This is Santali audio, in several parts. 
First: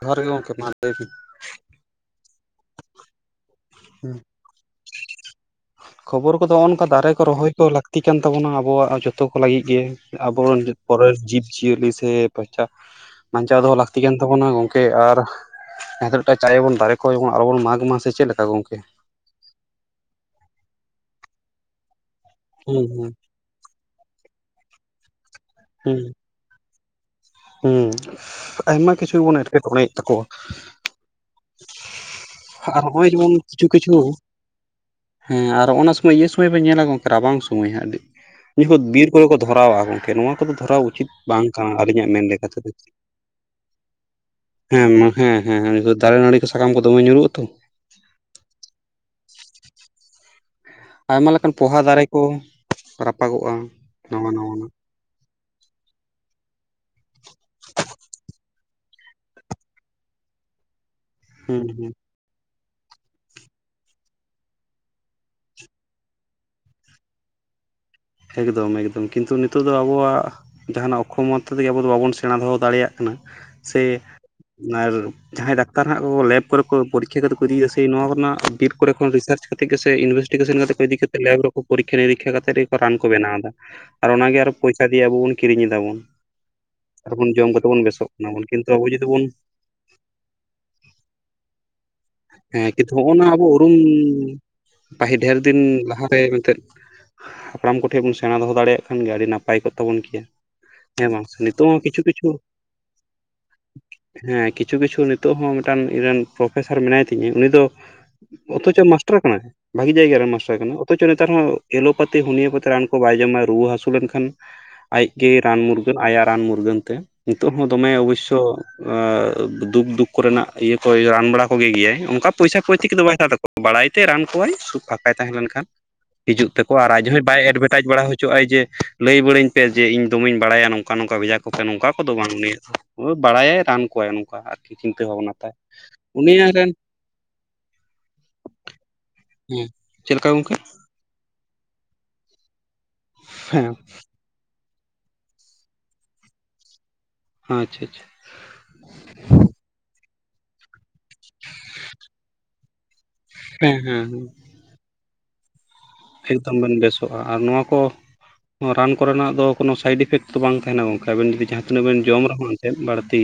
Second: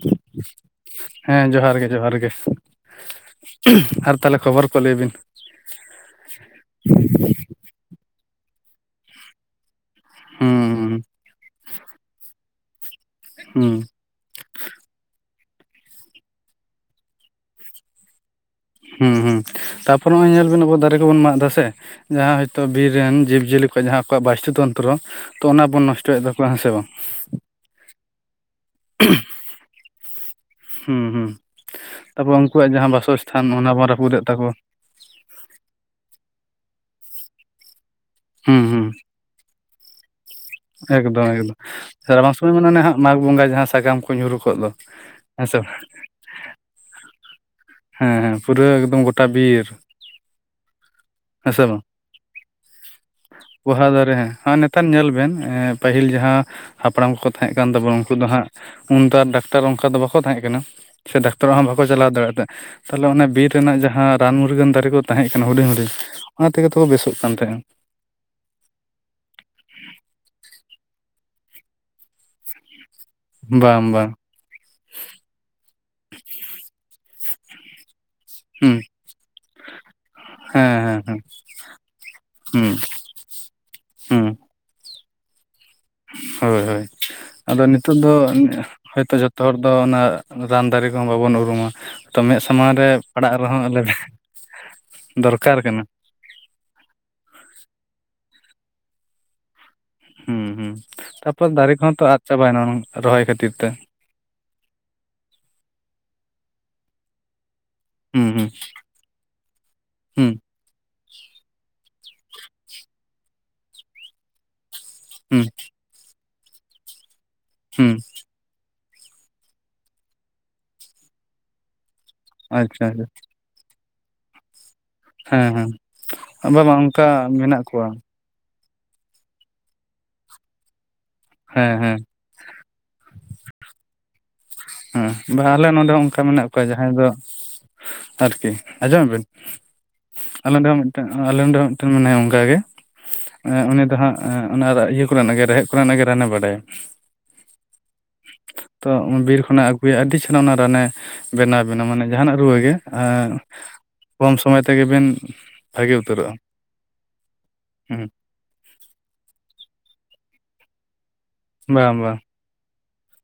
ᱡᱚᱦᱟᱨ ᱜᱮ ᱜᱚᱝᱠᱮ ᱢᱟ ᱞᱟᱹᱭᱵᱤᱱ? ᱦᱮᱸ ᱡᱚᱦᱟᱨ ᱜᱮ ᱡᱚᱦᱟᱨ ᱜᱮ ᱟᱨ ᱵᱤᱱ ᱛᱟᱦᱞᱮ ᱠᱷᱚᱵᱚᱨ ᱠᱚ ᱞᱟᱹᱭ ᱵᱤᱱ? ᱠᱷᱚᱵᱚᱨ ᱠᱚ ᱫᱚ ᱚᱱᱚᱝᱠᱟ ᱫᱟᱨᱮ ᱠᱚ ᱨᱚᱦᱚᱭ ᱠᱚ ᱞᱟᱹᱠᱛᱤᱜ ᱠᱟᱱ ᱛᱟᱵᱚᱱᱟ ᱟᱵᱚᱣᱟᱜ ᱡᱚᱛᱚ ᱠᱩ ᱞᱟᱹᱜᱤᱫ ᱜᱮ᱾ ᱟᱵᱚ ᱦᱩᱸ ᱯᱚᱨᱮᱨ ᱡᱤᱵ ᱡᱤᱭᱟᱹᱞᱤ ᱥᱮ ᱯᱳᱪᱟ ᱵᱟᱧᱪᱟᱣ ᱫᱚᱦᱚ ᱦᱩᱸ ᱞᱟᱹᱠᱛᱤ ᱠᱟᱱ ᱛᱟᱵᱩᱱᱟ ᱜᱚᱝ ᱠᱮ ᱟᱨ ᱡᱟᱦᱟᱸ ᱴᱟᱜ ᱪᱟᱭᱟᱵᱚᱱ ᱫᱟᱨᱮ ᱠᱚ ᱡᱮᱚᱱ ᱟᱞᱚᱵᱚᱱ ᱢᱟᱜᱽ ᱢᱟ ᱥᱮ ᱪᱮᱫ ᱞᱮᱠᱟ ᱜᱚᱝᱠᱮ? ᱦᱩᱸ ᱦᱩᱸ ᱛᱟᱯᱚᱨ ᱱᱚᱜ-ᱚᱭ ᱧᱮᱞᱵᱤᱱ ᱟᱵᱚ ᱫᱟᱨᱮ ᱠᱚᱵᱚᱱ ᱢᱟᱜ ᱫᱟ ᱥᱮ ᱡᱟᱦᱟᱸ ᱦᱳᱭᱛᱚ ᱦᱩᱸ ᱵᱤᱨ ᱦᱩᱸ ᱨᱮᱱ ᱡᱤᱵ ᱡᱤᱭᱟᱹᱞᱤ ᱠᱚ ᱡᱟᱦᱟᱸ ᱟᱠᱚᱣᱟᱜ ᱵᱟᱥᱛᱩ ᱛᱚᱱᱛᱨᱚ ᱛᱚ ᱚᱱᱟ ᱵᱚᱱ ᱦᱩᱸ ᱱᱚᱥᱴᱚᱭᱮᱫ ᱛᱟᱠᱩᱣᱟ ᱦᱮᱸ ᱥᱮ ᱵᱟᱝ? ᱦᱩᱸ ᱟᱭᱢᱟ ᱠᱤᱪᱷᱩ ᱵᱚᱱ ᱮᱸᱴᱠᱮᱴᱚᱬᱮᱭᱮᱫ ᱛᱟᱠᱚᱣᱟ᱾ ᱦᱩᱸ ᱦᱩᱸ ᱛᱟᱯᱚᱨ ᱩᱱᱠᱩᱣᱟᱜ ᱟᱨ ᱡᱟᱦᱟᱸ ᱱᱚᱜᱼᱚᱭ ᱡᱮᱢᱚᱱ ᱵᱟᱥᱚᱥᱛᱷᱟᱱ ᱠᱤᱪᱷᱩ ᱚᱱᱟ ᱵᱚᱱ ᱠᱤᱪᱷᱩ ᱨᱟᱹᱯᱩᱫᱮᱫ ᱛᱟᱠᱚᱣᱟ᱾ ᱦᱮᱸ ᱟᱨ ᱚᱱᱟ ᱥᱚᱢᱚᱭ ᱤᱭᱟᱹ ᱥᱚᱢᱚᱭ ᱵᱮᱱ ᱧᱮᱞᱟ ᱜᱚᱝᱠᱮ ᱨᱟᱵᱟᱝ ᱥᱩᱢᱚᱭ ᱦᱟᱜ ᱟᱹᱰᱤ ᱦᱩᱸ ᱦᱩᱸ ᱵᱤᱨ ᱠᱚᱭ ᱠᱚ ᱫᱷᱚᱨᱟᱣᱟ ᱜᱚᱝᱠᱮ ᱱᱚᱣᱟ ᱠᱚᱫᱚ ᱫᱷᱚᱨᱟᱣ ᱩᱪᱤᱛ ᱮᱠᱫᱚᱢ ᱵᱟᱝ ᱮᱠᱫᱚᱢ ᱠᱟᱱᱟ, ᱟᱞᱤ ᱧᱟ ᱢᱮᱱ ᱨᱟᱵᱟᱝ ᱥᱚᱢᱚᱭ ᱞᱮᱠᱟᱛᱮ ᱢᱟᱱᱮ ᱫᱚ ᱚᱱᱮ ᱦᱟᱸᱜ ᱢᱟᱜᱽ ᱵᱚᱸᱜᱟ ᱡᱟᱦᱟᱸ ᱥᱟᱠᱟᱢ ᱠᱚ ᱧᱩᱨᱩ ᱠᱚᱜ ᱫᱚ ᱦᱮᱸ ᱦᱮᱸ ᱥᱮ ᱵᱟᱝ ᱦᱮᱸᱱ ᱫᱟᱨᱮ ᱱᱟᱲᱤ ᱥᱟᱠᱟᱢ ᱠᱚ ᱫᱚ ᱫᱚᱢᱮ ᱧᱩᱨᱩᱜ-ᱟ ᱛᱚ, ᱦᱮᱸ ᱦᱮᱸ ᱯᱩᱨᱟᱹ ᱮᱠᱫᱚᱢ ᱜᱚᱴᱟ ᱵᱤᱨ, ᱟᱭᱢᱟ ᱦᱮᱸ ᱞᱮᱠᱟᱱ ᱥᱮ ᱵᱟᱝ ᱯᱚᱦᱟ ᱫᱟᱨᱮ ᱠᱚ ᱨᱟᱯᱟᱜᱚᱜᱼᱟ ᱯᱳᱦᱟ ᱫᱟᱨᱮ ᱱᱟᱣᱟ ᱟ ᱱᱟᱣᱟᱱᱟᱜ ᱱᱮᱛᱟᱨ ᱧᱮᱞ ᱵᱮᱱ ᱮᱸᱻ ᱯᱟᱹᱦᱤᱞ ᱡᱟᱦᱟᱸ ᱦᱟᱯᱲᱟᱢ ᱠᱚᱠᱚ ᱛᱟᱦᱮᱸᱜ ᱠᱟᱱ ᱛᱟᱵᱚᱱᱟ ᱩᱱᱠᱩ ᱫᱚ ᱦᱟᱸᱜ ᱩᱱ ᱛᱚ ᱟᱨ ᱰᱟᱠᱴᱟᱨ ᱚᱱᱠᱟ ᱫᱚ ᱵᱟᱠᱚ ᱛᱟᱦᱮᱸᱜ ᱠᱟᱱᱟ ᱥᱮ ᱰᱟᱠᱛᱟᱨ ᱚᱲᱟᱜ ᱦᱩᱸ ᱦᱚᱸ ᱵᱟᱠᱚ ᱦᱩᱸ ᱪᱟᱞᱟᱣ ᱫᱟᱲᱮᱭᱟᱜ ᱛᱟᱦᱮᱸ ᱛᱟᱦᱞᱮ ᱚᱱᱟ ᱵᱤᱨ ᱨᱮᱱᱟᱜ ᱡᱟᱦᱟᱸ ᱨᱟᱱ ᱢᱩᱨᱜᱟᱹᱱ ᱫᱟᱨᱤ ᱠᱩ ᱛᱟᱦᱮᱸᱜ ᱠᱟᱱᱟ ᱦᱩᱰᱤᱧ ᱦᱩᱰᱤᱧ ᱚᱱᱟ ᱛᱮ ᱜᱮ ᱛᱚ ᱠᱚ ᱵᱮᱥᱚᱜ ᱠᱟᱱ ᱛᱟᱦᱮᱸᱜ-ᱟ᱾ ᱮᱠᱫᱚᱢ ᱮᱠᱫᱚᱢ ᱠᱤᱱᱛᱩ ᱱᱤᱛᱳᱜ ᱫᱚ ᱟᱵᱩᱣᱟᱜ ᱡᱟᱦᱟᱱᱟᱜ ᱚᱠᱠᱷᱚᱢᱚᱛ ᱛᱮ ᱜᱮ ᱟᱵᱩ ᱵᱟᱵᱩᱱ ᱥᱮᱬᱟ ᱫᱚᱦᱚ ᱫᱟᱲᱮᱭᱟᱜ ᱠᱟᱱᱟ᱾ ᱥᱮ ᱵᱟᱝ ᱵᱟᱝ ᱟᱨ ᱡᱟᱦᱟᱸᱭ ᱰᱟᱠᱛᱟᱨ ᱦᱟᱸᱜ ᱠᱚ ᱞᱮᱵ ᱠᱚᱨᱮ ᱠᱚ ᱯᱚᱨᱤᱠᱠᱷᱟ ᱠᱟᱛᱮ ᱠᱚ ᱤᱫᱤᱭᱫᱟ ᱥᱮ ᱱᱚᱣᱟ ᱠᱚ ᱱᱟ ᱵᱤᱨ ᱦᱩᱸ ᱠᱚᱨᱮ ᱠᱷᱚᱱ ᱨᱤᱥᱟᱨᱪ ᱠᱟᱛᱮᱜ ᱜᱮ ᱥᱮ ᱤᱱᱵᱷᱮᱥᱴᱤᱠᱮᱥᱮᱱ ᱦᱮᱸ ᱠᱟᱛᱮ ᱠᱚ ᱦᱮᱸ ᱤᱫᱤ ᱠᱟᱛᱮ ᱦᱮᱸ ᱞᱮᱵ ᱨᱮᱠᱚ ᱯᱚᱨᱤᱠᱷᱟ ᱱᱤᱨᱤᱠᱠᱷᱟ ᱠᱟᱛᱮᱫ ᱦᱩᱸ ᱜᱮᱠᱚ ᱨᱟᱱ ᱠᱚ ᱵᱮᱱᱟᱣ ᱫᱟ ᱟᱨ ᱦᱩᱸ ᱚᱱᱟᱜᱮ ᱯᱚᱭᱥᱟ ᱫᱤᱭᱮ ᱟᱵᱚ ᱵᱚᱱ ᱠᱤᱨᱤᱧ ᱮᱫᱟᱵᱚᱱ᱾ ᱦᱳᱭ ᱦᱳᱭ ᱟᱨᱵᱚᱱ ᱡᱚᱢ ᱟᱫᱚ ᱠᱟᱛᱮ ᱵᱚᱱ ᱱᱤᱛᱳᱜ ᱵᱮᱥᱚᱜ ᱫᱚ ᱠᱟᱱᱟ ᱵᱚᱱ ᱠᱤᱱᱛᱩ ᱟᱵᱚ ᱡᱩᱫᱤ ᱦᱳᱭᱛᱚ ᱵᱚᱱ ᱡᱚᱛᱚ ᱦᱚᱲ, ᱫᱚ ᱚᱱᱟ ᱨᱟᱱ ᱫᱟᱨᱮ ᱠᱚᱦᱚᱸ ᱵᱟᱵᱚᱱ ᱩᱨᱩᱢᱟ, ᱛᱚ ᱢᱮᱫ ᱦᱮᱸ ᱥᱟᱢᱟᱝ ᱨᱮ ᱠᱤᱱᱛᱩ ᱦᱚᱜ ᱱᱟ ᱯᱟᱲᱟᱜ ᱟᱵᱩ ᱨᱮᱦᱚᱸ ᱩᱨᱩᱢ ᱟᱞᱮ ᱯᱟᱦᱤ ᱰᱷᱮᱨ ᱫᱚᱨᱠᱟᱨ ᱫᱤᱱ ᱠᱟᱱᱟ ᱞᱟᱦᱟ ᱯᱮ ᱮᱱᱛᱮᱫ ᱦᱟᱯᱲᱟᱢ ᱠᱚᱴᱷᱮᱡ ᱵᱚᱱ ᱥᱮᱬᱟ ᱫᱚᱦᱚ ᱫᱟᱲᱮᱭᱟᱜ ᱠᱷᱟᱱ ᱜᱮ ᱟᱹᱰᱤ ᱱᱟᱯ ᱯᱟᱭ ᱠᱚᱜ ᱛᱟᱵᱚᱱ ᱠᱮᱭᱟ ᱦᱩᱸ ᱦᱩᱸ ᱦᱮᱸ ᱵᱟᱝ ᱥᱮ ᱛᱟᱯᱚᱨ ᱱᱤᱛᱳ ᱫᱟᱨᱮ ᱦᱚᱸ ᱠᱚᱦᱚᱸ ᱠᱤᱪᱷᱩ ᱛᱚ ᱟᱫ ᱠᱤᱪᱷᱩ ᱪᱟᱵᱟᱭᱮᱱᱟ ᱨᱚᱦᱚᱭ ᱠᱷᱟᱹᱛᱤᱨ ᱛᱮ ᱦᱮᱸ ᱠᱤᱪᱷᱩ ᱠᱤᱪᱷᱩ ᱱᱤᱛᱳᱜ ᱦᱚᱸ ᱢᱤᱫ ᱴᱟᱝ ᱤᱧ ᱨᱮᱱ ᱯᱨᱚᱯᱷᱮᱥᱟᱨ ᱢᱮᱱᱟᱭ ᱛᱤᱧᱟᱹ ᱩᱱᱤ ᱫᱚ ᱦᱩᱸ ᱦᱩᱸ ᱚᱛᱷᱚ ᱪᱚᱭ ᱢᱟᱥᱴᱚᱨ ᱠᱟᱱᱟᱭ ᱵᱷᱟᱜᱤ ᱡᱟᱭᱜᱟ ᱨᱮ ᱦᱩᱸ ᱢᱟᱥᱴᱟᱨ ᱠᱟᱱᱟᱭ ᱚᱛᱷᱚᱪᱚ ᱱᱮᱛᱟᱨ ᱦᱚᱸ ᱮᱞᱳᱯᱟᱛᱤ ᱦᱳᱱᱤᱭᱟᱹᱯᱟᱹᱛᱤ ᱨᱟᱱ ᱠᱚ ᱵᱟᱭ ᱡᱚᱢᱟᱭ ᱨᱩᱣᱟᱹ ᱦᱟᱹᱥᱩ ᱞᱮᱱᱠᱷᱟᱱ᱾ ᱟᱡᱜᱮ ᱦᱩᱸ ᱨᱟᱱ ᱢᱩᱨᱜᱟᱹᱱ ᱟᱭᱟᱜ ᱨᱟᱱ ᱢᱩᱨᱜᱟᱹᱱ ᱛᱮ ᱱᱤᱛᱳᱜ ᱦᱚᱸ ᱫᱚᱢᱮ ᱦᱩᱸ ᱚᱵᱳᱥᱥᱚ ᱟ ᱫᱩᱠ ᱫᱩᱠ ᱠᱚᱨᱮᱱᱟᱜ ᱤᱭᱟᱹ ᱠᱚᱭ ᱨᱟᱱ ᱵᱟᱲᱟ ᱠᱚᱜᱮ ᱜᱮᱭᱟᱭ ᱚᱱᱠᱟ ᱯᱚᱭᱥᱟ ᱟᱪᱪᱷᱟ ᱠᱷᱚᱭᱛᱤ ᱠᱚᱫᱚ ᱟᱪᱪᱷᱟ ᱵᱟᱭ ᱦᱟᱜ ᱛᱟᱠᱚᱣᱟ ᱵᱟᱲᱟᱭ ᱛᱮ ᱨᱟᱱ ᱠᱚᱣᱟᱭ ᱥᱩᱵ ᱯᱷᱟᱸᱠᱟᱭ ᱛᱟᱦᱮᱸ ᱦᱮᱸ ᱞᱮᱱᱠᱷᱟᱱ ᱦᱮᱸ ᱦᱤᱡᱩᱜ ᱵᱟᱝ ᱛᱟᱠᱚ ᱵᱟᱝ ᱟᱨ ᱟᱡ ᱚᱱᱠᱟ ᱦᱚᱸᱭ ᱵᱟᱭ ᱢᱮᱱᱟᱜ ᱮᱰᱵᱷᱮᱴᱟᱡᱽ ᱠᱚᱣᱟ ᱵᱟᱲᱟ ᱦᱚᱪ ᱦᱚᱪᱚᱜ ᱟᱭ ᱡᱮ ᱞᱟᱹᱭ ᱵᱟᱹᱲᱟᱹᱧ ᱯᱮ ᱡᱮ ᱤᱧ ᱫᱚᱢᱮᱧ ᱵᱟᱲᱟᱭᱟ ᱱᱚᱝᱠᱟ ᱱᱚᱝᱠᱟ ᱵᱷᱮᱡᱟ ᱠᱚᱯᱮ ᱦᱮᱸ ᱱᱚᱝᱠᱟ ᱦᱮᱸ ᱠᱚ ᱫᱚ ᱵᱟᱝ ᱩᱱᱤ ᱵᱟᱲᱟᱭᱟᱭ ᱨᱟᱱ ᱠᱚᱣᱟᱭ ᱱᱚᱝᱠᱟ ᱟᱨ ᱦᱮᱸ ᱵᱷᱟᱞᱮ ᱱᱚᱰᱮ ᱚᱱᱠᱟ ᱢᱮᱱᱟᱜ ᱠᱚᱣᱟ ᱨᱮᱱ ᱡᱟᱦᱟᱸᱭ ᱫᱚ ᱟᱨᱠᱤ ᱟᱸᱡᱚᱢ ᱟᱵᱤᱱ ᱦᱮᱸ ᱪᱮᱫ ᱞᱮᱠᱟ ᱟᱞ ᱜᱚᱝᱠᱮ ᱫᱚ ᱢᱤᱫᱴᱮᱱ ᱟᱞᱮ ᱱᱚᱰᱚᱮ ᱢᱤᱫᱴᱮᱱ ᱢᱮᱱᱟᱭᱟ ᱚᱱᱠᱟ ᱜᱮ ᱦᱮᱸ ᱩᱱᱤ ᱫᱚ ᱦᱟᱸᱜ ᱮᱜ ᱚᱱᱟ ᱤᱭᱟᱹ ᱠᱚᱨᱮᱱᱟᱜ ᱜᱮ ᱨᱮᱦᱮᱫ ᱠᱚᱨᱮᱱᱟᱜ ᱜᱮ ᱨᱟᱱᱮ ᱵᱟᱲᱟᱭᱟ ᱟᱪᱪᱷᱟ ᱟᱪᱪᱷᱟ ᱛᱚ ᱵᱤᱨ ᱠᱷᱚᱱᱮ ᱟᱹᱜᱩᱭᱟ ᱟᱹᱰᱤ ᱪᱷᱟᱱᱮ ᱚᱱᱟ ᱨᱟᱱᱮ ᱵᱮᱱᱟᱣ ᱵᱮᱱᱟ ᱢᱟᱱᱮ ᱡᱟᱦᱟᱱᱟᱜ ᱨᱩᱣᱟᱹᱜ ᱜᱮ ᱦᱮᱸ ᱦᱮᱸ ᱠᱚᱢ ᱥᱚᱢᱚᱭ ᱛᱮ ᱜᱮ ᱵᱮᱱ ᱮᱠᱫᱚᱢ ᱵᱮᱱ ᱵᱮᱥᱚᱜᱼᱟ ᱟᱨ ᱱᱚᱣᱟ ᱠᱚ ᱦᱩᱸ ᱨᱟᱱ ᱠᱚᱨᱮᱱᱟᱜ ᱫᱚ ᱠᱳᱱᱚ ᱥᱟᱭᱤᱰ ᱤᱯᱷᱮᱠᱴ ᱫᱚ ᱵᱟᱝ ᱛᱟᱦᱮᱱᱟ ᱜᱚᱝᱠᱮ ᱟᱵᱮᱱ ᱡᱩᱫᱤ ᱡᱟᱦᱟᱸ ᱛᱤᱱᱟᱹᱜ ᱵᱟᱝ ᱵᱮᱱ ᱵᱟᱝ ᱡᱚᱢ ᱨᱮᱦᱚ ᱮᱫ ᱵᱟᱲᱛᱤ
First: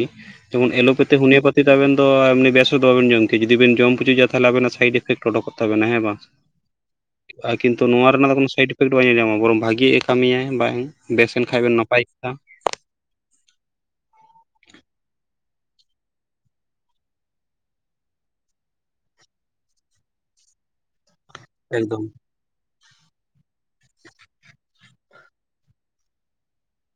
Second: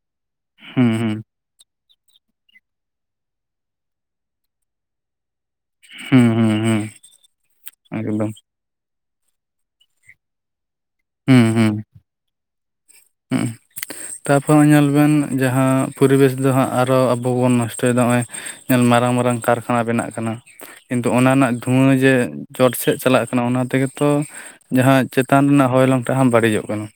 ᱡᱮᱢᱚᱱ ᱦᱩᱸ ᱮᱞᱳᱯᱟᱛᱷᱤ ᱦᱩᱸ ᱦᱳᱱᱭᱟ ᱯᱟᱛᱤ ᱟᱵᱮᱱ ᱫᱚ ᱮᱢᱱᱤ ᱵᱮᱥᱩᱫ ᱫᱚ ᱵᱮᱱ ᱡᱚᱢ ᱠᱮ ᱡᱩᱫᱤ ᱵᱮᱱ ᱡᱚᱢ ᱯᱩᱪᱩᱪᱟ ᱛᱟᱦᱟᱞᱮ ᱟᱵᱮᱱᱟᱜ ᱥᱟᱭᱤᱴ ᱤᱯᱷᱮᱠᱴ ᱚᱰᱚᱠᱚᱜᱼᱟ ᱦᱩᱸ ᱦᱩᱸ ᱦᱩᱸ ᱠᱤᱱᱛᱩ ᱱᱚᱣᱟ ᱨᱮᱱᱟᱜ ᱮᱠᱫᱚᱢ ᱫᱚ ᱠᱳᱱᱳ ᱥᱟᱭᱮᱰ ᱤᱯᱷᱮᱠᱴ ᱵᱟᱭ ᱧᱸᱮᱞᱡᱟᱢᱟ ᱵᱚᱨᱚᱝ ᱵᱷᱟᱜᱤ ᱮ ᱠᱟᱹᱢᱤᱭᱟ ᱵᱟᱭ ᱵᱮᱥ ᱦᱩᱸ ᱮᱱ ᱠᱷᱟᱱ ᱦᱩᱸ ᱵᱮᱱ ᱱᱟᱯᱟᱭ ᱠᱟᱛᱷᱟ ᱦᱩᱸ ᱛᱟᱨᱯᱚᱨ ᱱᱚᱜᱚᱭ ᱧᱮᱞ ᱵᱮᱱ ᱡᱟᱦᱟᱸ ᱯᱚᱨᱤᱵᱮᱥ ᱫᱚ ᱦᱟᱸᱜ ᱟᱨᱚ ᱟᱵᱚ ᱵᱚᱱ ᱱᱚᱥᱴᱚᱭᱮᱫᱟ ᱱᱚᱜᱚᱭ ᱮᱠᱮᱱ ᱢᱟᱨᱟᱝ ᱢᱟᱨᱟᱝ ᱠᱟᱨᱠᱷᱟᱱᱟ ᱵᱮᱱᱟᱜ ᱠᱟᱱᱟ ᱠᱤᱱᱛᱩ ᱚᱱᱟ ᱨᱮᱱᱟ ᱫᱷᱩᱣᱟᱹ ᱮᱠᱫᱚᱢ ᱡᱮ ᱪᱚᱴ ᱥᱮᱫ ᱪᱟᱞᱟᱜ ᱠᱟᱱᱟ ᱚᱱᱟ ᱛᱮᱜᱮ ᱛᱚ ᱡᱟᱦᱟᱸ ᱪᱮᱛᱟᱱ ᱨᱮᱱᱟᱜ ᱦᱚᱭᱞᱚᱝ ᱴᱟᱜ ᱦᱚᱸ ᱵᱟᱹᱲᱤᱡᱚᱜ ᱠᱟᱱᱟ᱾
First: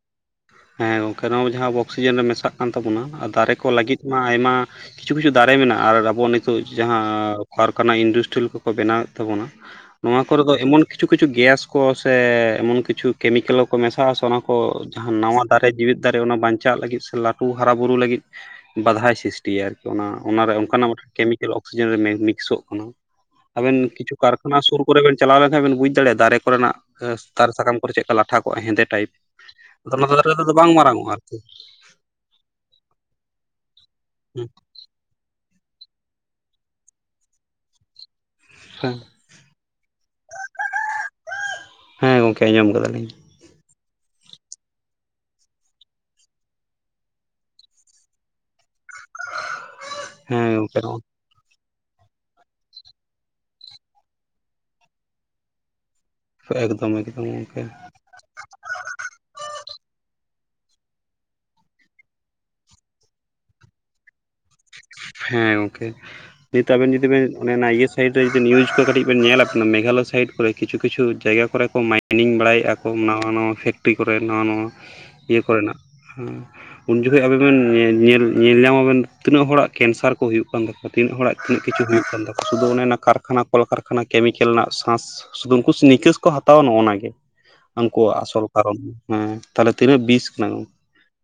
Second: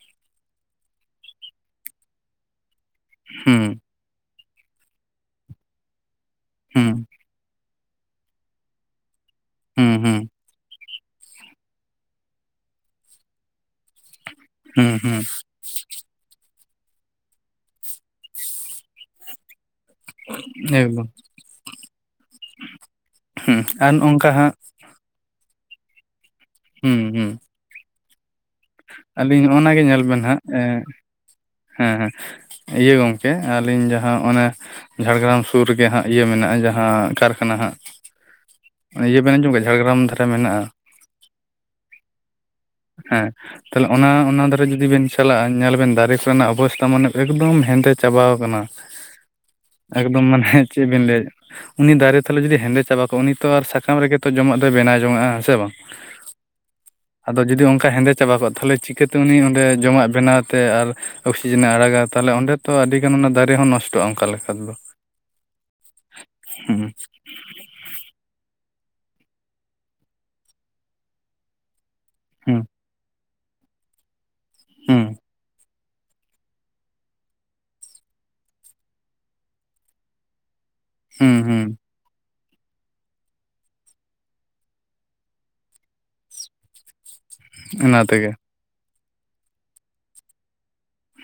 ᱦᱮᱸ ᱜᱚᱝᱠᱮ ᱱᱚᱣᱟ ᱡᱟᱦᱟᱸ ᱚᱠᱥᱤᱡᱮᱱ ᱨᱮ ᱢᱮᱥᱟᱜ ᱠᱟᱱ ᱛᱟᱵᱚᱱᱟ ᱫᱟᱨᱮ ᱦᱩᱸ ᱠᱚ ᱞᱟᱹᱜᱤᱫ ᱢᱟ ᱟᱭᱢᱟ ᱠᱤᱪᱷᱩ ᱠᱤᱪᱷᱩ ᱫᱟᱨᱮ ᱢᱮᱱᱟᱜᱼᱟ ᱟᱨ ᱟᱵᱚ ᱱᱤᱛᱚᱜ ᱦᱩᱸ ᱡᱟᱦᱟᱸ ᱯᱷᱟᱨᱠᱟᱱᱟᱭ ᱤᱱᱰᱤᱥᱴᱤᱞ ᱠᱚᱠᱚ ᱵᱮᱱᱟᱣ ᱮᱫ ᱛᱟᱵᱚᱱᱟ ᱦᱩᱸ ᱦᱩᱸ ᱱᱚᱣᱟ ᱠᱚᱨᱮᱫᱚ ᱮᱢᱚᱱ ᱠᱤᱪᱷᱩ ᱠᱤᱪᱷᱩ ᱜᱮᱥ ᱠᱚ ᱥᱮ ᱮᱢᱚᱱ ᱠᱤᱪᱷᱩ ᱠᱮᱢᱤᱠᱮᱞ ᱠᱚ ᱢᱮᱥᱟᱜᱼᱟ ᱥᱮ ᱚᱱᱟ ᱠᱚ ᱦᱩᱸ ᱡᱟᱦᱟᱸ ᱦᱩᱸ ᱱᱟᱣᱟ ᱫᱟᱨᱮ ᱫᱟᱨᱮ ᱚᱱᱟ ᱵᱟᱧᱪᱟᱜ ᱞᱟᱹᱜᱤᱫ ᱥᱮ ᱞᱟᱹᱴᱩ ᱦᱟᱨᱟᱵᱩᱨᱩ ᱞᱟᱹᱜᱤᱫ ᱵᱟᱫᱷᱟᱭ ᱥᱤᱥ ᱴᱤᱭᱟ ᱟᱨᱠᱤ ᱚᱱᱟ ᱚᱱᱟᱨᱮ ᱚᱱᱠᱟᱱᱟᱜ ᱮᱠᱫᱚᱢ ᱠᱮᱢᱤᱠᱮᱞ ᱚᱠᱥᱤᱡᱮᱱ ᱨᱮ ᱢᱤᱠᱥᱚᱜ ᱠᱟᱱᱟ᱾ ᱦᱩᱸ ᱟᱵᱮᱱ ᱟᱨ ᱠᱤᱪᱷᱩ ᱱᱚᱝᱠᱟ ᱦᱟᱸᱜ ᱠᱟᱨᱠᱷᱟᱱᱟ ᱥᱩᱨ ᱠᱚᱨᱮ ᱵᱮᱱ ᱪᱟᱞᱟᱣ ᱞᱮᱱᱠᱷᱟᱱ ᱵᱮᱱ ᱵᱩᱡ ᱫᱟᱲᱮᱭᱟᱜ-ᱟ ᱫᱟᱨᱮ ᱠᱚᱨᱮᱱᱟᱜ ᱦᱩᱸ ᱦᱩᱸ ᱫᱟᱨᱮ ᱥᱟᱠᱟᱢ ᱠᱚᱨᱮ ᱪᱮᱫ ᱞᱮᱠᱟ ᱞᱟ ᱴᱟᱷᱟ ᱠᱚᱜᱼᱟ ᱦᱮᱸᱫᱮ ᱴᱟᱭᱤᱯ ᱟᱹᱞᱤᱧ ᱱᱚᱜᱼᱚ ᱱᱟ ᱜᱮ ᱟᱫᱚ ᱧᱮᱞ ᱚᱱᱟ ᱵᱮᱱ ᱫᱟᱨᱮ ᱦᱟᱸᱜ ᱫᱚ ᱵᱟᱝ ᱮᱸ ᱢᱟᱨᱟᱝ ᱚᱜᱼᱟ ᱟᱨᱠᱤ᱾ ᱦᱮᱸ ᱦᱮᱸ ᱤᱭᱟᱹ ᱜᱚᱝᱠᱮ ᱟᱹᱞᱤᱧ ᱡᱟᱦᱟᱸ ᱚᱱᱮ ᱡᱷᱟᱲᱜᱨᱟᱢ ᱥᱩᱨ ᱨᱮᱜᱮ ᱦᱟᱸᱜ ᱤᱭᱟᱹ ᱢᱮᱱᱟᱜᱼᱟ ᱡᱟᱦᱟᱸ ᱠᱟᱨᱠᱷᱟᱱᱟ ᱦᱟᱸᱜ ᱦᱮᱸ ᱤᱭᱟᱹᱵᱮᱱ ᱟᱸᱧᱡᱚᱢ ᱠᱟᱫᱟ ᱡᱷᱟᱲᱜᱟᱨᱟᱢ ᱫᱷᱟᱨᱮ ᱢᱮᱱᱟᱜᱼᱟ ᱦᱮᱸ ᱜᱚᱝᱠᱮ ᱟᱸᱡᱚᱢ ᱠᱟᱫᱟᱞᱤᱧ ᱦᱮᱸ ᱛᱟᱦᱚᱞᱮ ᱚᱱᱟ ᱚᱱᱟ ᱫᱷᱟᱨᱮ ᱡᱩᱫᱤ ᱵᱮᱱ ᱪᱟᱞᱟᱜᱼᱟ ᱧᱮᱞ ᱵᱮᱱ ᱫᱟᱨᱮ ᱠᱚᱨᱮᱱᱟᱜ ᱚᱵᱚᱥᱛᱟ ᱢᱟᱱᱮ ᱮᱠᱫᱚᱢ ᱦᱮᱸᱫᱮ ᱪᱟᱵᱟᱣ ᱟᱠᱱᱟ ᱮᱠᱫᱚᱢ ᱦᱮᱸ ᱢᱟᱱᱮ ᱜᱚᱝᱠᱮ ᱪᱮᱫ ᱵᱤᱱ ᱞᱟᱹᱭᱟ ᱩᱱᱤ ᱫᱟᱨᱮ ᱛᱟᱞᱮ ᱡᱩᱫᱤ ᱦᱮᱸᱫᱮ ᱪᱟᱵᱟ ᱠᱚᱜᱼᱟ ᱩᱱᱤ ᱛᱚ ᱟᱨ ᱥᱟᱠᱟᱢ ᱨᱮᱜᱮ ᱛᱚ ᱡᱚᱢᱟᱜ ᱫᱚᱭ ᱵᱮᱱᱟᱣ ᱡᱚᱝᱟᱼᱟ ᱦᱮᱸ ᱥᱮ ᱵᱟᱝ ᱮᱠᱫᱚᱢ ᱮᱠᱫᱚᱢ ᱟᱫᱚ ᱜᱚᱝᱠᱮ ᱡᱩᱫᱤ ᱚᱱᱠᱟ ᱦᱮᱸᱫᱮ ᱪᱟᱵᱟ ᱠᱚᱜᱼᱟ ᱛᱟᱦᱚᱞᱮ ᱪᱤᱠᱟᱹᱛᱮ ᱩᱱᱤ ᱚᱸᱰᱮ ᱡᱚᱢᱟᱜ ᱵᱮᱱᱟᱣ ᱛᱮ ᱟᱨ ᱚᱠᱥᱤᱡᱮᱱᱮ ᱟᱲᱟᱜᱟ ᱛᱟᱦᱚᱞᱮ ᱚᱸᱰᱮ ᱛᱚ ᱟᱹᱰᱤ ᱜᱟᱱ ᱚᱱᱟ ᱫᱟᱨᱮ ᱦᱚᱸ ᱱᱚᱥᱴᱚᱜᱼᱟ ᱚᱱᱠᱟ ᱞᱮᱠᱟ ᱛᱮᱫᱚ ᱦᱮᱸ ᱜᱚᱝᱠᱮ ᱱᱤᱛ ᱦᱩᱸ ᱟᱵᱮᱱ ᱡᱩᱫᱤ ᱵᱮᱱ ᱚᱱᱮ ᱚᱱᱟ ᱤᱭᱟ ᱥᱚ ᱥᱟᱭᱤᱴ ᱨᱮ ᱡᱩᱫᱤ ᱱᱤᱭᱩᱡᱽ ᱠᱚ ᱠᱟᱹᱴᱤᱡ ᱵᱮᱱ ᱧᱮᱞᱟ ᱠᱟᱱᱟ ᱢᱮᱜᱷᱟ ᱞᱚᱭ ᱥᱟᱭᱤᱰ ᱠᱚ ᱠᱤᱪᱷᱩ ᱠᱤᱪᱷᱩ ᱡᱟᱭᱜᱟ ᱠᱚᱨᱮ ᱠᱚ ᱢᱟᱭ ᱠᱤᱞᱤᱝ ᱦᱩᱸ ᱵᱟᱲᱟᱭᱮᱫᱼᱟ ᱠᱚ ᱱᱟᱣᱟ ᱱᱟᱣᱟ ᱯᱷᱮᱠᱴᱨᱤ ᱠᱚᱨᱮ ᱱᱟᱣᱟ ᱱᱟᱣᱟ ᱦᱩᱸ ᱤᱭᱟᱹ ᱠᱚᱨᱮᱱᱟᱜ᱾ ᱦᱩ ᱩᱱ ᱡᱚᱠᱷᱚᱱ ᱟᱵᱮᱱ ᱵᱮᱱ ᱧᱮᱞ ᱧᱮᱞ ᱧᱟᱢᱟᱵᱮᱱ ᱛᱤᱱᱟᱹᱜ ᱦᱚᱲᱟᱜ ᱠᱮᱱᱥᱟᱨ ᱠᱚ ᱦᱩᱭᱩᱜ ᱠᱟᱱ ᱛᱟᱠᱚ-ᱟ ᱛᱤᱱᱟᱹᱜ ᱦᱩᱸ ᱦᱚᱲᱟᱜ ᱛᱤᱱᱟᱹᱜ ᱦᱩᱸ ᱠᱤᱪᱷᱩ ᱦᱩᱭᱩᱜ ᱠᱟᱱ ᱛᱟᱠᱚᱣᱟ᱾ ᱥᱩᱫᱷᱩ ᱚᱱᱮ ᱚᱱᱟ ᱠᱟᱨᱠᱷᱟᱱᱟ ᱠᱚᱞᱠᱟᱨᱠᱷᱟᱱᱟ ᱠᱮᱢᱤᱠᱮᱞ ᱨᱮᱱᱟᱜ ᱥᱟᱸᱥ ᱥᱩᱫᱩ ᱩᱱᱠᱩ ᱱᱤᱠᱟᱹᱥ ᱠᱚ ᱦᱟᱛᱟᱣᱟ ᱱᱚᱜ ᱚ ᱱᱟ ᱜᱮ। ᱚᱱᱟ ᱩᱱᱠᱩᱣᱟᱜ ᱛᱮᱜᱮ ᱟᱥᱚᱞ ᱠᱟᱨᱚᱱ ᱦᱮᱸ ᱛᱟᱦᱞᱮ ᱛᱤᱱᱟᱹᱜ ᱵᱤᱥ ᱠᱟᱱᱟ।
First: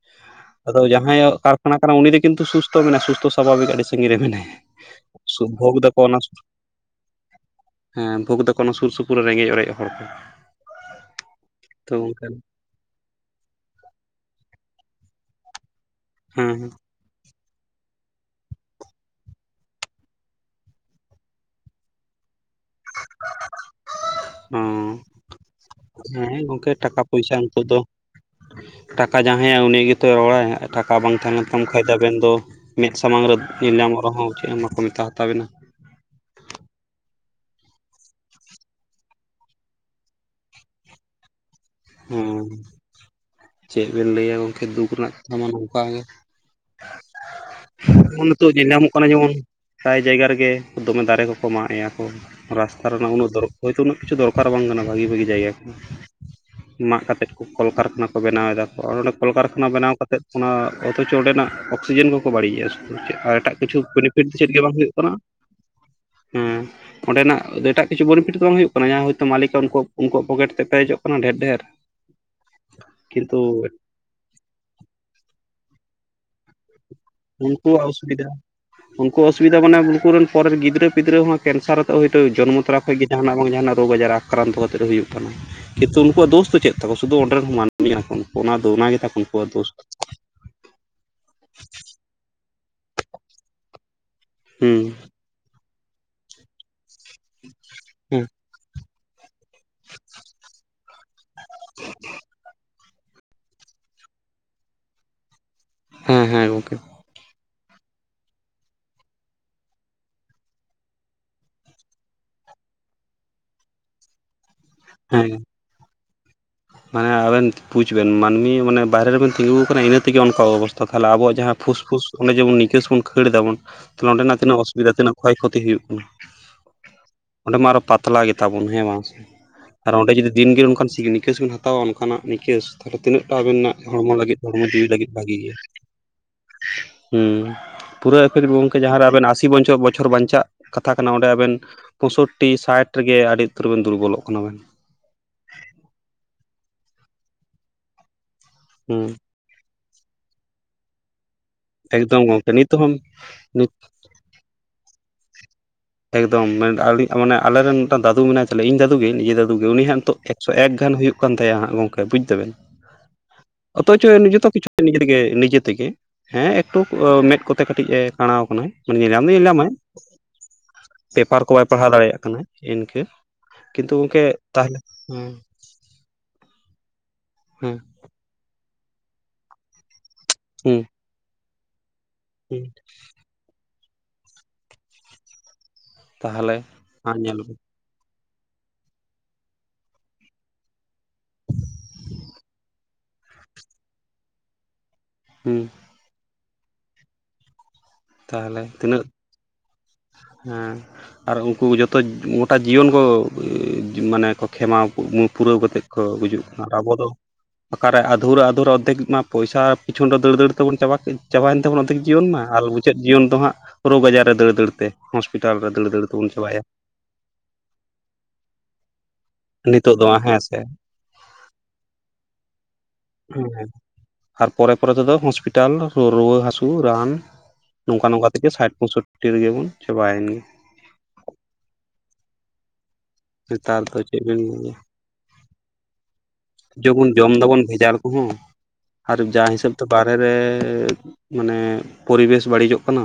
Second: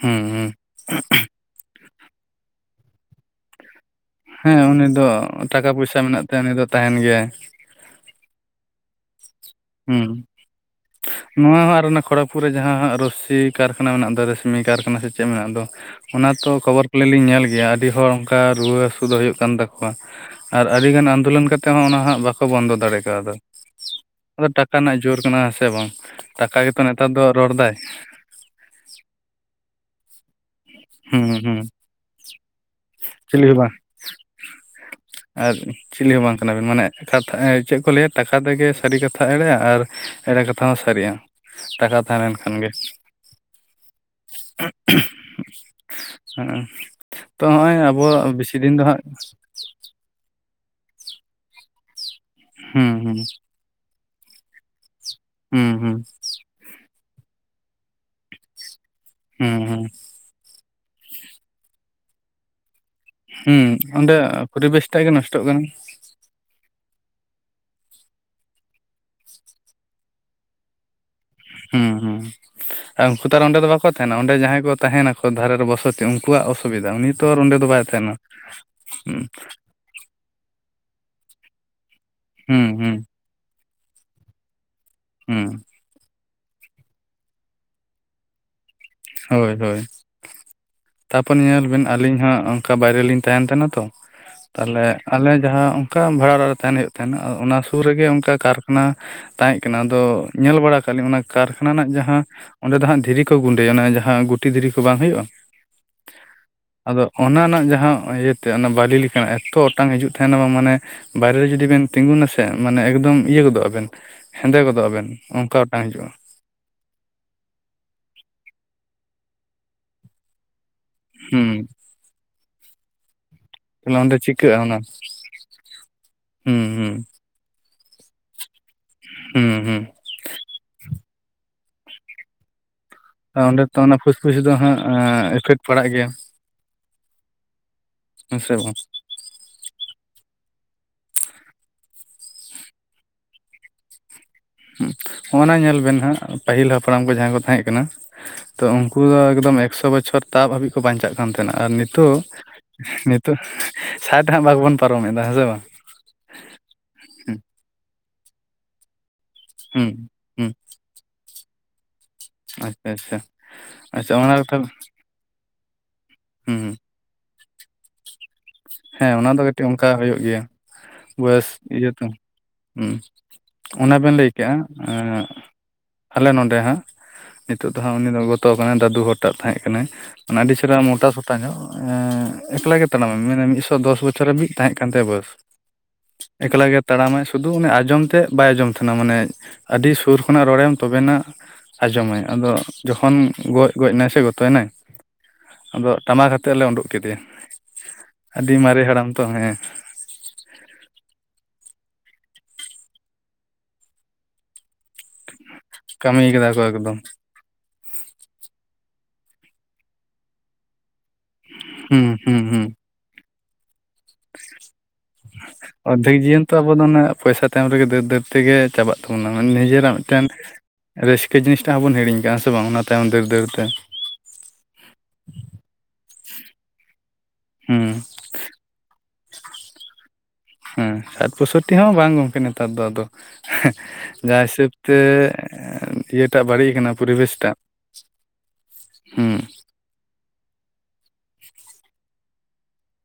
ᱦᱩᱸ ᱦᱩᱸ। ᱟᱫᱚ ᱡᱟᱦᱟᱸᱭᱟᱜ ᱠᱟᱨᱠᱷᱟᱱᱟ ᱠᱟᱱᱟ ᱩᱱᱤ ᱫᱚ ᱠᱤᱱᱛᱩ ᱥᱩᱥᱛᱚ ᱢᱮᱱᱟ ᱥᱩᱥᱛᱷᱚ ᱥᱟᱵᱷᱟᱵᱤᱠ ᱟᱹᱰᱤᱥ ᱦᱮᱸ ᱩᱱᱤ ᱫᱚ ᱴᱟᱠᱟ ᱯᱚᱭᱥᱟ ᱫᱟᱠᱚ ᱚᱱᱟ ᱢᱮᱱᱟᱜ ᱛᱟᱭᱟ ᱩᱱᱤ ᱫᱚ ᱛᱟᱦᱮᱱ ᱜᱮᱭᱟᱭ। ᱦᱮᱸ ᱵᱷᱳᱽ ᱫᱚᱠᱚ ᱚᱱᱟ ᱥᱩᱨ ᱥᱩᱯᱩᱨ ᱨᱮᱸᱜᱮᱡ ᱚᱨᱮᱡ ᱚ ᱦᱩᱸ ᱱᱚᱣᱟ ᱦᱚᱸ ᱟᱨ ᱛᱚ ᱚᱱᱟ ᱜᱚᱝᱠᱮ ᱦᱮᱸ ᱠᱷᱚᱲᱚᱠᱯᱩᱨᱮ ᱡᱟᱦᱟᱸ ᱦᱟᱸᱜ ᱨᱚᱥᱥᱤ ᱠᱟᱨᱠᱷᱟᱱᱟ ᱢᱮᱱᱟᱜ ᱫᱚ ᱨᱮᱥᱢᱤ ᱠᱟᱨᱠᱷᱟᱱᱟ ᱥᱮ ᱪᱮᱫ ᱢᱮᱱᱟᱜ ᱫᱚ ᱚᱱᱟ ᱛᱚ ᱠᱷᱚᱵᱚᱨ ᱟᱹᱞᱤᱧ ᱧᱮᱞ ᱜᱮᱭᱟ ᱟᱹᱰᱤ ᱦᱚᱲ ᱚᱱᱠᱟ ᱨᱩᱣᱟᱹ ᱦᱟᱹᱥᱩ ᱫᱚ ᱦᱩᱭᱩᱜ ᱠᱟᱱ ᱛᱟᱠᱚᱣᱟ। ᱟᱨ ᱟᱹᱰᱤᱜᱟᱱ ᱟᱱᱫᱳᱞᱚᱱ ᱠᱟᱛᱮ ᱦᱚᱸ ᱚᱱᱟ ᱦᱟᱸᱜ ᱵᱟᱠᱚ ᱵᱚᱱᱫᱚ ᱫᱟᱲᱮ ᱠᱟᱣᱫᱟ। ᱟᱫᱚ ᱴᱟᱠᱟ ᱨᱮᱱᱟᱜ ᱡᱳᱨ ᱠᱟᱱᱟ ᱦᱮᱸ ᱥᱮ ᱵᱟᱝ [inaudible] ᱩᱸ ᱦᱮᱸ ᱜᱚᱝᱠᱮ ᱜᱮᱛᱚ ᱴᱟᱠᱟ ᱱᱮᱛᱟᱨ ᱫᱚ ᱯᱚᱭᱥᱟ ᱨᱚᱲ ᱱᱤᱛᱚᱜ ᱫᱟᱭ ᱫᱚ ᱴᱟᱠᱟ ᱡᱟᱦᱟᱸᱟᱭ ᱩᱱᱤᱜᱮᱛᱚᱭ ᱨᱚᱲ-ᱟᱭ। ᱴᱟᱠᱟ ᱵᱟᱝ ᱦᱩᱸ ᱛᱟᱦᱮᱸ ᱱᱮᱱ ᱦᱩᱸ ᱠᱷᱟᱢ ᱟᱵᱤᱱ ᱫᱚ ᱢᱮᱫ ᱥᱟᱢᱟᱝ ᱨᱮ ᱪᱤᱞᱤ ᱦᱚᱸ ᱧᱮᱞ ᱵᱟᱝ ᱧᱟᱢᱚᱜ ᱨᱚᱦᱚᱸ ᱪᱮᱫ ᱦᱚᱸ ᱠᱟᱠᱚ ᱢᱮᱛᱟᱦ ᱛᱟᱵᱤᱱᱟ। ᱟᱨ ᱪᱤᱞᱤ ᱦᱚᱸ ᱵᱟᱝ ᱠᱟᱱᱟᱵᱤᱱ ᱢᱟᱱᱮ ᱠᱟᱛᱷᱟ ᱪᱮᱫ ᱠᱚ ᱞᱟᱹᱭᱟ ᱴᱟᱠᱟ ᱛᱮᱜᱮ ᱥᱟᱹᱨᱤ ᱠᱟᱛᱷᱟ ᱮᱲᱮᱜᱼᱟ ᱟᱨ ᱮᱲᱮ ᱠᱟᱛᱷᱟ ᱦᱚᱸ ᱥᱟᱹᱨᱤᱜᱼᱟ। ᱴᱟᱠᱟ ᱛᱟᱦᱮᱸ ᱞᱮᱱᱠᱷᱟᱱ ᱜᱮ। ᱪᱮᱜ ᱵᱮᱱ ᱞᱟᱹᱭᱟ ᱜᱚᱝᱠᱮ ᱫᱩᱠ ᱨᱮᱱᱟᱜ ᱛᱟᱢᱟ ᱱᱚᱝᱠᱟ ᱜᱮ ᱦᱮᱸ ᱛᱚ ᱱᱚᱜᱼᱚᱭ ᱟᱵᱚ ᱱᱚᱜ-ᱚᱭ ᱱᱤᱛᱳᱜ ᱵᱮᱥᱤ ᱧᱮᱞ ᱫᱤᱱ ᱫᱚ ᱧᱟᱢᱚᱜ ᱦᱟᱸᱜ ᱠᱟᱱᱟ ᱡᱮᱢᱚᱱ। ᱯᱨᱟᱭ ᱡᱟᱭᱜᱟ ᱨᱮᱜᱮ ᱫᱚᱢᱮ ᱫᱟᱨᱮ ᱠᱚᱠᱚ ᱢᱟᱜ ᱮᱸᱭᱟ ᱠᱚ ᱨᱟᱥᱛᱟ ᱦᱩᱸ ᱦᱩᱸ ᱨᱮᱱᱟᱜ ᱩᱱᱟᱹᱜ ᱫᱚᱨ ᱦᱳᱭᱛᱳ ᱩᱱᱟᱹᱜ ᱠᱤᱪᱷᱩ ᱫᱚᱨᱠᱟᱨ ᱵᱟᱝ ᱠᱟᱱᱟ ᱵᱷᱟᱜᱤ ᱵᱷᱟᱜᱤ ᱡᱟᱭᱜᱟ ᱠᱚ। ᱦᱩᱸ ᱦᱩᱸ ᱢᱟᱜ ᱠᱟᱛᱮᱫ ᱠᱚ ᱠᱚᱞᱠᱟᱨᱠᱷᱟᱱᱟ ᱠᱚ ᱵᱮᱱᱟᱣ ᱮᱫᱟ ᱠᱚ ᱟᱨ ᱚᱸᱰᱮ ᱦᱩᱸ ᱠᱚᱞᱠᱟᱨᱠᱷᱟᱱᱟ ᱦᱩᱸ ᱵᱮᱱᱟᱣ ᱠᱟᱛᱮᱫ ᱚᱱᱟ ᱚᱛᱷᱚᱪᱚ ᱚᱸᱰᱮᱱᱟᱜ ᱚᱠᱥᱤᱡᱮᱱ ᱠᱚᱠᱚ ᱵᱟᱹᱲᱤᱡᱮᱜᱼᱟ ᱥᱩ ᱪᱮᱜ ᱠᱟᱭ ᱮᱴᱟᱜ ᱠᱤᱪᱷᱩ ᱦᱩᱸ ᱚᱸᱰᱮ ᱵᱮᱱᱤᱯᱷᱤᱴ ᱫᱚ ᱪᱮᱫ ᱜᱮ ᱵᱟᱝ ᱯᱚᱨᱤᱵᱮᱥ ᱦᱩᱭᱩᱜ ᱴᱟᱜ ᱜᱮ ᱠᱟᱱᱟ। ᱱᱚᱥᱴᱚᱜ ᱦᱩᱸ ᱚᱸᱰᱮᱱᱟᱜ ᱮᱴᱟᱜ ᱠᱤᱪᱷᱩ ᱵᱚᱨᱤᱯᱷᱤᱴ ᱫᱚ ᱵᱟᱝ ᱦᱩᱭᱩᱜ ᱠᱟᱱᱟ ᱡᱟᱦᱟᱸ ᱦᱚᱭᱛᱳ ᱢᱟᱞᱤᱠᱟᱜ ᱩᱱᱠᱩᱯ ᱩᱱᱠᱩᱣᱟᱜ ᱯᱚᱠᱮᱴ ᱛᱮ ᱯᱮᱨᱮᱡᱚᱜ ᱚᱱᱟ ᱰᱷᱮᱨ ᱼᱼ ᱦᱩᱸ ᱦᱩᱸ ᱟᱨ ᱩᱱᱠᱩ ᱛᱚ ᱱᱚᱸᱰᱮ ᱫᱚ ᱵᱟᱠᱚ ᱛᱟᱦᱮᱱᱟ ᱚᱸᱰᱮ ᱡᱟᱦᱟᱸᱭ ᱠᱚ ᱛᱟᱦᱮᱱᱟ ᱠᱚ ᱫᱷᱟᱨᱮ ᱨᱮ ᱵᱚᱥᱚᱛᱤ ᱩᱝᱠᱩᱣᱟᱜ ᱚᱥᱩᱵᱤᱫᱟ ᱩᱱᱤ ᱛᱚ ᱟᱨ ᱚᱸᱰᱮ ᱫᱚ ᱵᱟᱭ ᱩᱱᱠᱩᱣᱟᱜ ᱛᱟᱦᱮᱱᱟ ᱚᱥᱩᱵᱤᱫᱟ ᱦᱩᱸ ᱩᱱᱠᱩᱣᱟᱜ ᱚᱥᱩᱵᱤᱫᱟ ᱢᱟᱱᱮ ᱟᱢ ᱩᱱᱠᱩ ᱨᱮᱱ ᱯᱚᱨᱮᱨ ᱜᱤᱫᱽᱨᱟᱹ ᱯᱤᱫᱽᱨᱟᱹ ᱦᱚᱸ ᱠᱮᱱᱥᱟᱨ ᱟᱛᱮ ᱦᱭᱛᱳ ᱡᱚᱱᱢᱚ ᱦᱩᱸ ᱛᱚᱨᱟ ᱦᱩᱸ ᱠᱷᱚᱡ ᱜᱮ ᱡᱟᱦᱟᱸᱱᱟᱜ ᱵᱟᱝ ᱡᱟᱦᱟᱸᱱᱟᱜ ᱨᱳᱜᱽ ᱟᱡᱟᱨ ᱟᱠᱨᱟᱱᱛᱚ ᱠᱟᱛᱮᱫ ᱦᱩᱭᱩᱜ᱾ ᱦᱩᱸ ᱠᱤᱱᱛᱩ ᱩᱱᱠᱩᱣᱟᱜ ᱫᱚᱥ ᱫᱚ ᱪᱮᱫ ᱛᱟᱠᱚ ᱥᱤᱫᱷᱩ ᱚᱱᱰᱮ ᱨᱮᱱ ᱢᱟᱹᱱᱢᱤ ᱠᱟᱱᱟ ᱠᱚ ᱩᱱᱠᱩ ᱚᱱᱟ ᱫᱚ ᱜᱮᱛᱟ ᱠᱚ ᱩᱱᱠᱩᱣᱟᱜ ᱦᱳᱭ ᱫᱳᱥ ᱦᱳᱭ᱾ ᱛᱟᱯᱚᱨ ᱧᱮᱞ ᱵᱮᱱ ᱟᱞᱤᱧ ᱦᱚᱸ ᱚᱝᱠᱟ ᱵᱟᱭᱨᱮ ᱞᱤᱧ ᱛᱟᱦᱮᱱ ᱛᱟᱦᱮᱱᱟ ᱛᱚ ᱦᱩᱸ ᱛᱟᱦᱞᱮ ᱟᱞᱮ ᱡᱟᱦᱟᱸ ᱚᱱᱠᱟ ᱵᱷᱟᱲᱟ ᱚᱲᱟᱜ ᱨᱮ ᱛᱟᱦᱮᱱ ᱦᱩᱭᱩᱜ ᱛᱟᱦᱮᱸᱱᱟ᱾ ᱚᱱᱟ ᱥᱩᱨ ᱨᱮᱜᱮ ᱦᱮᱸ ᱚᱱᱠᱟ ᱠᱟᱨᱠᱷᱟᱱᱟ ᱼᱼ ᱛᱟᱦᱮᱸᱫ ᱠᱟᱱᱟ ᱟᱫᱚ ᱧᱮᱞ ᱵᱟᱲᱟ ᱠᱟᱜ ᱟᱹᱞᱤᱧ ᱚᱱᱟ ᱠᱟᱨᱠᱷᱟᱱᱟ ᱨᱮᱱᱟᱜ ᱡᱟᱦᱟᱸ ᱚᱸᱰᱮ ᱫᱚ ᱦᱟᱸᱜ ᱫᱷᱤᱨᱤ ᱠᱚ ᱜᱩ ᱥᱮ ᱚᱱᱟ ᱡᱟᱦᱟᱸ ᱜᱩᱴᱤ ᱫᱷᱤᱨᱤ ᱠᱚ ᱵᱟᱝ ᱦᱩᱭᱩᱜᱼᱟ? ᱦᱮᱸ ᱦᱮᱸ ᱜᱚᱝᱠᱮ ᱾ ᱟᱫᱚ ᱚᱱᱟ ᱨᱮᱱᱟᱜ ᱡᱟᱦᱟᱸ ᱤᱭᱟᱹ ᱛᱮ ᱚᱱᱟ ᱵᱟᱹᱞᱤ ᱞᱮᱠᱟᱱᱟᱜ ᱮᱠᱛᱚ ᱚᱴᱟᱝ ᱦᱟᱹᱡᱩᱜ ᱛᱟᱦᱮᱸᱱᱟ ᱵᱟᱝ ᱢᱟᱱᱮ ᱵᱟᱭᱨᱮ ᱨᱮ ᱡᱩᱫᱤ ᱵᱮᱱ ᱛᱤᱸᱜᱩᱱᱟᱥᱮ ᱢᱟᱱᱮ ᱮᱠᱫᱚᱢ ᱤᱭᱟᱹ ᱜᱚᱫᱚᱜ ᱟᱵᱮᱱ᱾ ᱦᱮᱸᱫᱮ ᱜᱚᱫᱚᱜ ᱟᱵᱮᱱ ᱚᱝᱠᱟ ᱚᱴᱟᱝ ᱦᱤᱡᱩᱜᱼᱟ᱾ ᱦᱮᱸ ᱟᱹᱵᱤᱱ ᱵᱩᱡ ᱵᱮᱱ ᱢᱟᱹᱱᱢᱤ ᱢᱟᱱᱮ ᱵᱟᱨᱦᱮ ᱨᱮᱵᱮᱱ ᱛᱤᱸᱜᱩᱣᱠᱟᱱᱟ ᱤᱱᱟᱹ ᱛᱮᱜᱮ ᱚᱱᱠᱟ ᱚᱵᱚᱥ ᱛᱚ ᱛᱟᱦᱟᱞᱮ ᱟᱵᱚᱣᱟᱜ ᱡᱟᱦᱟᱸ ᱦᱩᱸ ᱯᱷᱩᱥ ᱯᱷᱩᱥ ᱚᱸᱰᱮ ᱡᱮᱢᱚᱱ ᱱᱤᱟᱠᱹᱥ ᱵᱚᱱ ᱠᱷᱟᱹᱲ ᱮᱫᱟᱵᱚᱱ। ᱛᱟᱦᱞᱮ ᱛᱚ ᱚᱸᱰᱮ ᱱᱚᱰᱮᱱᱟᱜ ᱪᱤᱠᱟᱹᱜᱼᱟ ᱛᱤᱱᱟᱹᱜ ᱚᱱᱟ ᱚᱥᱩᱵᱤᱫᱷᱟ ᱛᱤᱱᱟᱹᱜ ᱠᱷᱚᱭ ᱠᱷᱚᱛᱤ ᱦᱩᱭᱩᱜ ᱠᱟᱱᱟ ᱦᱩᱸ ᱦᱩᱸ ᱾ ᱚᱸᱰᱮ ᱢᱟ ᱟᱨᱚ ᱯᱟᱛᱞᱟ ᱜᱮᱛᱟᱵᱚᱱ ᱦᱮᱸ ᱵᱟᱝ ᱥᱮ? ᱦᱩᱸ ᱦᱩᱸ ᱟᱨ ᱚᱸᱰᱮ ᱡᱩᱫᱤ ᱫᱤᱱᱜᱤ ᱚᱱᱠᱟᱱ ᱥᱤᱜ ᱱᱤᱠᱟᱹᱥ ᱵᱚᱱ ᱦᱟᱛ ᱛᱚ ᱚᱱᱠᱟᱱᱟᱜ ᱱᱤᱠᱮᱥ ᱛᱟᱦᱚᱞᱮ ᱛᱤᱱᱟᱹᱜ ᱴᱟ ᱟᱵᱮᱱ ᱚᱸᱰᱮ ᱛᱚ ᱚᱱᱟ ᱦᱚᱲᱢᱚ ᱞᱟᱹᱜᱤᱫ ᱯᱷᱩᱥᱯᱷᱩᱥ ᱫᱚ ᱦᱚᱲᱢᱚ ᱦᱟᱸᱜ ᱡᱤᱣᱤ ᱞᱟᱹᱜᱤᱫ ᱵᱷᱟᱜᱮ ᱜᱮᱭᱟ? ᱤᱯᱷᱮᱠᱴ ᱯᱟᱲᱟᱜ ᱜᱮᱭᱟ ᱦᱩᱸ ᱯᱩᱨᱟᱹ ᱦᱮᱸ ᱟᱹᱠᱷᱤᱨ ᱥᱮ ᱵᱟᱝ ᱜᱚᱝᱠᱮ ᱡᱟᱦᱟᱸ ᱨᱮ ᱟᱵᱮᱱ ᱟᱥᱤ [unintelligible] ᱵᱚᱪᱷᱚᱨ ᱵᱚᱪᱷᱚᱨ ᱵᱟᱧᱪᱟᱜ ᱠᱟᱛᱷᱟ ᱠᱟᱱᱟ ᱚᱸᱰᱮ ᱟᱵᱮᱱ ᱯᱚᱸᱥᱳᱴᱴᱤ ᱥᱟᱴ ᱨᱮ ᱜᱮ ᱟᱹᱰᱤ ᱩᱛᱟᱹᱨ ᱵᱮᱱ ᱫᱩᱨᱵᱚᱞᱚᱜ ᱠᱟᱱᱟ ᱵᱮᱱ ᱾ ᱦᱮᱸ ᱦᱚᱸᱜ ᱱᱟ ᱧᱮᱞ ᱵᱮᱱ ᱦᱟᱸᱜ ᱯᱟᱹᱦᱤᱞ ᱦᱟᱯᱲᱟᱢ ᱠᱚ ᱡᱟᱦᱟᱸᱭ ᱠᱚ ᱛᱟᱦᱮᱸ ᱠᱟᱱᱟ ᱛᱚ ᱩᱱᱠᱩ ᱦᱩᱸ ᱫᱚ ᱮᱠᱫᱚᱢ ᱮᱠᱥᱚ ᱵᱚᱪᱷᱚᱨ ᱛᱟᱵ ᱦᱟᱹᱵᱤᱡ ᱠᱚ ᱵᱟᱧᱪᱟᱜ ᱾ ᱠᱟᱱ ᱛᱟᱦᱮᱱᱟ ᱟᱨ ᱱᱤᱛᱚᱜ ᱮᱠᱫᱚᱢ ᱜᱚᱢᱠᱮ ᱱᱤᱛ ᱦᱚᱸ ᱱᱤᱛᱚᱜ ᱥᱟᱴ ᱦᱟᱸᱜ ᱵᱟᱵᱚᱱ ᱯᱟᱨᱚᱢᱮᱫᱟ ᱦᱮᱸ ᱥᱮ ᱵᱟᱝ? ᱮᱠᱫᱚᱢ ᱦᱩᱸ ᱢᱟᱱᱮ ᱟᱞᱮ ᱨᱮᱱ ᱢᱤᱫᱴᱟᱝ ᱫᱟᱫᱩ ᱢᱮᱱᱟᱭ ᱛᱟᱞᱮᱭᱟ ᱤᱧ ᱫᱟᱫᱩ ᱜᱮ ᱱᱤᱡᱮ ᱫᱟᱫᱩ ᱜᱮ ᱩᱱᱤ ᱦᱩᱸ ᱦᱟᱸᱜ ᱱᱤᱛᱚᱜ ᱮᱠ ᱥᱚ ᱦᱩᱸ ᱮᱠ ᱜᱟᱱ ᱦᱩᱭᱩᱜ ᱠᱟᱱ ᱛᱟᱭᱟ ᱦᱟᱸᱜ ᱜᱚᱝᱠᱮ ᱵᱩᱡᱷ ᱫᱟᱵᱮᱱ ᱟᱪᱪᱷᱟ ᱟᱪᱪᱷᱟ ᱚᱛᱷᱚᱪᱚ ᱟᱪᱪᱷᱟ ᱚᱱᱟ ᱱᱤᱡᱮ ᱛᱚ ᱠᱟᱛᱷᱟ ᱦᱩᱸ ᱠᱤᱪᱷᱩ ᱛᱮᱜᱮ ᱱᱤᱡᱮ ᱛᱮᱜᱮ ᱦᱮᱸ ᱦᱩᱸ ᱮᱠᱴᱩ ᱢᱮᱫ ᱠᱚᱛᱮ ᱠᱟᱹᱴᱤᱡ ᱮ ᱠᱟᱬᱟᱣ ᱟᱠᱟᱱᱟᱭ ᱢᱟᱱᱮ ᱧᱮᱞ ᱧᱟᱢ ᱫᱚᱭ ᱧᱮᱞ ᱧᱟᱢᱼᱟ᱾ ᱛᱟᱣ ᱦᱩᱭᱩᱜ ᱜᱮᱭᱟ᱾ ᱯᱮᱯᱟᱨ ᱠᱚ ᱵᱚᱭᱮᱥ ᱵᱟᱭ ᱯᱟᱲᱦᱟᱣ ᱤᱭᱟᱹ ᱛᱚ ᱫᱟᱲᱮᱭᱟᱜ ᱠᱟᱱᱟ ᱤᱱᱠᱟᱹ। ᱦᱩᱸ ᱠᱤᱱᱛᱩ ᱚᱱᱟ ᱵᱮᱱ ᱜᱚᱝᱠᱮ ᱞᱟᱹᱭ ᱠᱮᱜᱼᱟ ᱛᱟᱦᱚᱞᱮ ᱦᱮᱸ ᱟᱞᱮ ᱱᱚᱸᱰᱮ ᱦᱟᱸᱜ ᱱᱤᱛᱚᱜ ᱦᱮᱸ ᱫᱚ ᱦᱟᱸᱜ ᱩᱱᱤ ᱫᱚ ᱜᱚᱛᱚ ᱠᱟᱱᱟᱭ ᱫᱟᱹᱫᱩ ᱦᱚᱲᱴᱟᱜ ᱛᱟᱦᱮᱸ ᱠᱟᱱᱟᱭ᱾ ᱢᱟᱱᱮ ᱟᱹᱰᱤ ᱦᱩᱸ ᱪᱮᱨᱦᱟ ᱢᱚᱴᱟ ᱥᱚᱴᱟ ᱧᱚᱜ ᱮᱸ ᱦᱩᱸ ᱮᱠᱞᱟ ᱜᱮ ᱛᱟᱲᱟᱢᱟᱭ ᱢᱮᱱᱟ ᱥᱚ ᱫᱚᱥ ᱵᱚᱪᱷᱚᱨ ᱦᱟᱹᱵᱤᱡ ᱛᱟᱦᱮᱸᱜ ᱠᱟᱱ ᱛᱟᱭᱟ ᱵᱚᱭᱚᱥ ᱛᱟᱦᱞᱮ ᱮᱠᱞᱟ ᱜᱮ ᱟᱨ ᱛᱟᱲᱟᱢᱟᱭ ᱧᱮᱞ ᱥᱩᱫᱷᱩ ᱵᱮᱱ ᱚᱱᱮ ᱟᱸᱡᱚᱢ ᱛᱮᱫ ᱵᱟᱭ ᱟᱸᱡᱚᱢ ᱛᱟᱦᱮᱱᱟ᱾ ᱢᱟᱱᱮ ᱟᱹᱰᱤ ᱥᱩᱨ ᱠᱷᱚᱱᱟᱜ ᱨᱚᱲᱟᱭᱟᱢ ᱛᱚᱵᱮᱱᱟᱜ ᱟᱸᱡᱚᱢᱟᱭ। ᱟᱫᱚ ᱼᱼ ᱡᱚᱠᱷᱚᱱ ᱜᱚᱡ ᱜᱚᱡ ᱮᱱᱟᱭ ᱥᱮ ᱜᱚᱛᱚᱭᱱᱟᱭ ᱦᱩᱸ᱾ ᱟᱫᱚ ᱴᱟᱢᱟᱠ ᱟᱛᱮᱫ ᱞᱮ ᱩᱸᱰᱩᱠ ᱠᱮᱫᱮᱭᱟ᱾ ᱟᱹᱰᱤ ᱛᱟᱦᱚᱞᱮ ᱢᱟᱨᱮ ᱛᱤᱱᱟᱹᱜ ᱦᱟᱲᱟᱢ ᱛᱚ ᱦᱮᱸ ᱦᱮᱸ᱾ ᱟᱨ ᱩᱱᱠᱩ ᱡᱚᱛᱚ ᱜᱚᱴᱟ ᱡᱤᱭᱚᱱ ᱠᱚ, ᱢᱟᱱᱮ ᱠᱚ ᱠᱷᱮᱢᱟᱣ ᱩᱰᱩᱠ ᱼᱼ ᱯᱩᱨᱟᱹᱣ ᱠᱟᱛᱮᱫ ᱠᱚ ᱠᱟᱹᱢᱤ ᱜᱩᱡᱩᱜ ᱠᱟᱫᱟ ᱠᱟᱱᱟ ᱠᱚ ᱟᱨ ᱟᱵᱚ ᱮᱠᱫᱚᱢ ᱫᱚ ᱚᱠᱟᱨᱮ ᱟᱫᱷᱩᱨᱟ ᱟᱫᱷᱩᱨᱟ ᱚᱨᱫᱷᱮᱠ ᱢᱟ ᱯᱚᱭᱥᱟ ᱯᱤᱪᱷᱩᱱ ᱨᱮ ᱫᱟᱹᱲ ᱫᱟᱹᱲ ᱛᱮᱵᱚᱱ ᱪᱟᱵᱟ ᱠᱮᱫ᱾ ᱪᱟᱵᱟᱭᱮᱱ ᱛᱟᱵᱚᱱᱟ ᱚᱱᱟ ᱛᱮᱜᱮ ᱦᱩᱸ ᱡᱤᱭᱚᱱ ᱢᱟ। ᱦᱩᱸ ᱟᱨ ᱦᱩᱸ ᱢᱩᱪᱟᱹᱫ ᱡᱤᱭᱚᱱ ᱫᱚ ᱦᱟᱸᱜ ᱨᱳᱜ ᱟᱡᱟᱨ ᱼᱼ ᱚᱨᱫᱷᱮᱠ ᱡᱤᱭᱚᱱ ᱛᱚ ᱪᱟᱵᱟᱭᱟ ᱟᱵᱚ ᱫᱚ ᱚᱱᱮ ᱯᱚᱭᱥᱟ ᱛᱟᱭᱚᱢ ᱨᱮᱜᱮ ᱫᱟᱹᱲ ᱫᱟᱹᱲ ᱛᱮᱜᱮ ᱪᱟᱵᱟᱜ ᱛᱟᱵᱚᱱᱟ। ᱱᱤᱡᱮᱨᱟᱜ ᱱᱤᱛᱚᱜ ᱫᱚ ᱢᱤᱫᱴᱮᱱ ᱦᱮᱸ ᱥᱮ ᱨᱟᱹᱥᱠᱟᱹ ᱡᱤᱱᱤᱥᱴᱟᱜ ᱦᱚᱸ ᱵᱚᱱ ᱦᱤᱲᱤᱧ ᱠᱟᱜᱼᱟ। ᱥᱮ ᱵᱟᱝ? ᱚᱱᱟ ᱼᱼ ᱫᱟᱹᱲ ᱦᱮᱸ ᱛᱮ ᱟᱨ ᱯᱚᱨᱮ ᱯᱚᱨᱮ ᱛᱮᱫᱚ ᱦᱚᱥᱯᱤᱴᱟᱞ ᱨᱩᱣᱟᱹ ᱦᱟᱹᱥᱩ ᱨᱟᱱ ᱦᱩᱸ ᱱᱚᱝᱠᱟ ᱱᱚᱝᱠᱟ ᱛᱮᱜᱮ ᱥᱟᱴ ᱯᱳᱸᱥᱳᱴᱴᱤ ᱨᱮᱜᱮ ᱵᱚᱱ ᱪᱟᱵᱟᱭᱮᱱ ᱜᱮ᱾ ᱦᱮᱸ ᱥᱟᱴ ᱯᱳᱥᱳᱴᱴᱤ ᱦᱚᱸ ᱵᱟᱝ ᱜᱚᱝᱠᱮ ᱱᱮᱛᱟᱨ ᱫᱚ ᱟᱫᱚ ᱱᱮᱛᱟᱨ ᱫᱚ ᱪᱮᱫ ᱡᱟ ᱵᱮᱱ ᱦᱤᱥᱟᱹᱵ ᱛᱮᱻ ᱮᱸᱢ ᱡᱮᱵᱚᱱ ᱡᱚᱢ ᱫᱟᱵᱚᱱ ᱵᱷᱮᱡᱟᱞ ᱠᱚᱦᱚᱸ ᱟᱨ ᱦᱩᱸ ᱡᱟ ᱦᱤᱥᱟᱹᱵ ᱛᱚ ᱵᱟᱨᱦᱮ ᱨᱮᱻ ᱢᱟᱱᱮ ᱯᱚᱨᱤᱵᱮᱥ ᱵᱟᱹᱲᱤᱡᱚᱜ ᱠᱟᱱᱟ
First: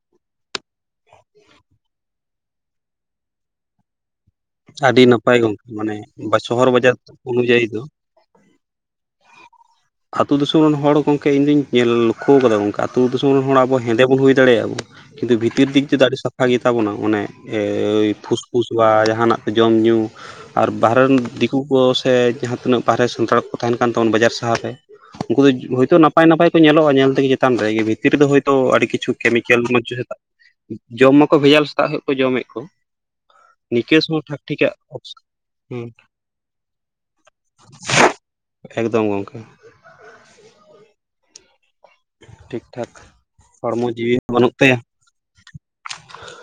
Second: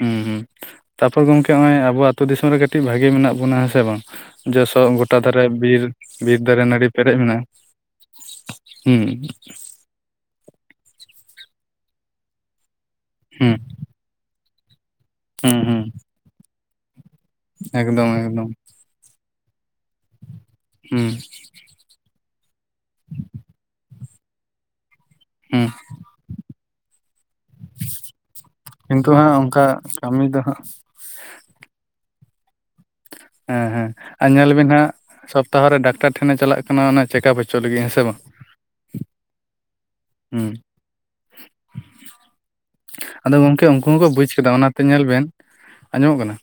ᱦᱩᱸ ᱦᱩᱸ ᱛᱟᱨᱯᱚᱨ ᱜᱚᱝᱠᱮ ᱦᱚᱸᱜᱼᱚᱭ ᱟᱵᱚ ᱟᱹᱛᱩ ᱫᱤᱥᱚᱢ ᱨᱮ ᱠᱟᱹᱴᱤᱡ ᱵᱷᱟᱜᱤ ᱢᱮᱱᱟᱜ ᱵᱚᱱᱟ ᱦᱮᱸ ᱥᱮ ᱵᱟᱝ ᱡᱚᱥᱚ ᱟᱹᱰᱤ ᱜᱳᱴᱟ ᱱᱟᱯᱟᱭ ᱫᱷᱟᱨᱮ ᱜᱚᱝᱠᱮ ᱵᱤᱨ ᱢᱟᱱᱮ ᱵᱤᱨ ᱫᱟᱨᱮ ᱥᱚᱦᱚᱨ ᱱᱟᱹᱲᱤ ᱵᱟᱡᱟᱨ ᱯᱮᱨᱮᱡ ᱢᱮᱱᱟᱜᱼᱟ ᱚᱱᱩᱡᱟᱭᱤ ᱫᱚ ᱦᱩᱸ ᱟᱹᱛᱩ ᱫᱤᱥᱚᱢ ᱨᱮᱱ ᱦᱚᱲ ᱜᱚᱝᱠᱮ ᱤᱧᱫᱩᱧ ᱧᱮᱞ ᱞᱚᱠᱠᱷᱚᱣ ᱠᱟᱫᱟ ᱜᱚᱝᱠᱮ ᱟᱹᱛᱩ ᱫᱤᱥᱚᱢ ᱨᱮᱱ ᱦᱩᱸ ᱦᱚᱲ ᱟᱵᱚ ᱦᱮᱸᱫᱮ ᱵᱚᱱ ᱦᱩᱭ ᱫᱟᱲᱮᱭᱟᱜᱼᱟ ᱟᱵᱚ ᱠᱤᱱᱛᱩ ᱦᱩᱸ ᱵᱷᱤᱛᱤᱨ ᱦᱩᱸ ᱫᱤᱠ ᱛᱮᱫᱚ ᱟᱹᱰᱤ ᱥᱟᱯᱷᱟ ᱜᱮ ᱛᱟᱵᱚᱱᱟ ᱚᱱᱮ ᱡᱮᱻ ᱳᱭ ᱮᱠᱫᱚᱢ ᱮᱠᱫᱚᱢ ᱯᱷᱩᱥᱯᱷᱩᱥ ᱵᱟ ᱡᱟᱦᱟᱱᱟᱜ ᱡᱚᱢ ᱧᱩ ᱟᱨ ᱵᱟᱨᱦᱮ ᱦᱩᱸ ᱨᱤᱱ ᱫᱤᱠᱼᱼ ᱠᱩ ᱠᱚ ᱥᱮ ᱡᱟᱦᱟᱸ ᱛᱤᱱᱟᱹᱜ ᱵᱟᱦᱨᱮ ᱥᱟᱱᱛᱟᱲ ᱠᱚ ᱛᱟᱦᱮᱱ ᱠᱟᱱ ᱛᱟᱵᱚᱱ ᱵᱟᱡᱟᱨ ᱥᱟᱦᱟᱨ ᱨᱮ ᱩᱱᱠᱩ ᱫᱚ ᱦᱩᱸ ᱦᱚᱭᱛᱚ ᱱᱟᱯᱟᱭ ᱱᱟᱯᱟᱭ ᱠᱚ ᱧᱮᱞᱚᱜᱼᱟ ᱧᱮᱞ ᱛᱮᱜᱮ ᱪᱮᱛᱟᱱ ᱨᱮ ᱡᱮ ᱵᱷᱤᱛᱤᱨ ᱨᱮᱫᱚ ᱦᱚᱭᱛᱚ ᱟᱹᱰᱤ ᱠᱤᱪᱷᱩ ᱠᱤᱱᱛᱩ ᱦᱟᱸᱜ ᱠᱮᱢᱤᱠᱮᱞ ᱚᱱᱠᱟ ᱠᱟᱹᱢᱤ ᱫᱚ ᱦᱟᱸᱜ ᱡᱚᱢ ᱢᱟᱠᱚ ᱵᱷᱮᱡᱟᱞ ᱥᱮᱛᱟᱜ [unintelligible] ᱠᱚ ᱡᱚᱢᱮᱜ ᱠᱚ ᱦᱚᱸ ᱦᱚᱸ ᱱᱤᱠᱟᱹᱥ ᱟᱨᱱᱟᱜ ᱴᱷᱟᱠ ᱧᱮᱞ ᱟᱵᱤᱱ ᱴᱷᱤᱠᱟᱜ ᱦᱟᱸᱜ ᱥᱚᱯᱛᱟᱦᱚ ᱨᱮ ᱦᱮᱸ ᱰᱟᱠᱛᱟᱨ ᱴᱷᱮᱱᱮ ᱪᱟᱞᱟᱜ ᱠᱟᱱᱟ ᱚᱱᱟ ᱪᱮᱠᱟᱯ ᱦᱚᱪᱚᱜ ᱞᱟᱹᱜᱤᱫ ᱦᱮᱸ ᱥᱮ ᱵᱟᱝ ᱮᱠᱫᱚᱢ ᱜᱚᱝᱠᱮ ᱦᱩᱸ ᱴᱷᱤᱠ ᱴᱷᱟᱠ ᱟᱫᱚ ᱜᱚᱝᱠᱮ ᱩᱱᱠᱩ ᱦᱚᱲᱢᱚ ᱦᱚᱸᱠᱚ ᱡᱤᱣᱤ ᱵᱩᱡ ᱵᱟᱹᱱᱩᱜ ᱠᱟᱫᱟ ᱛᱟᱭᱟ ᱚᱱᱟᱛᱮ ᱧᱮᱞ ᱵᱮᱱ ᱟᱸᱡᱚᱢᱚᱜ ᱠᱟᱱᱟ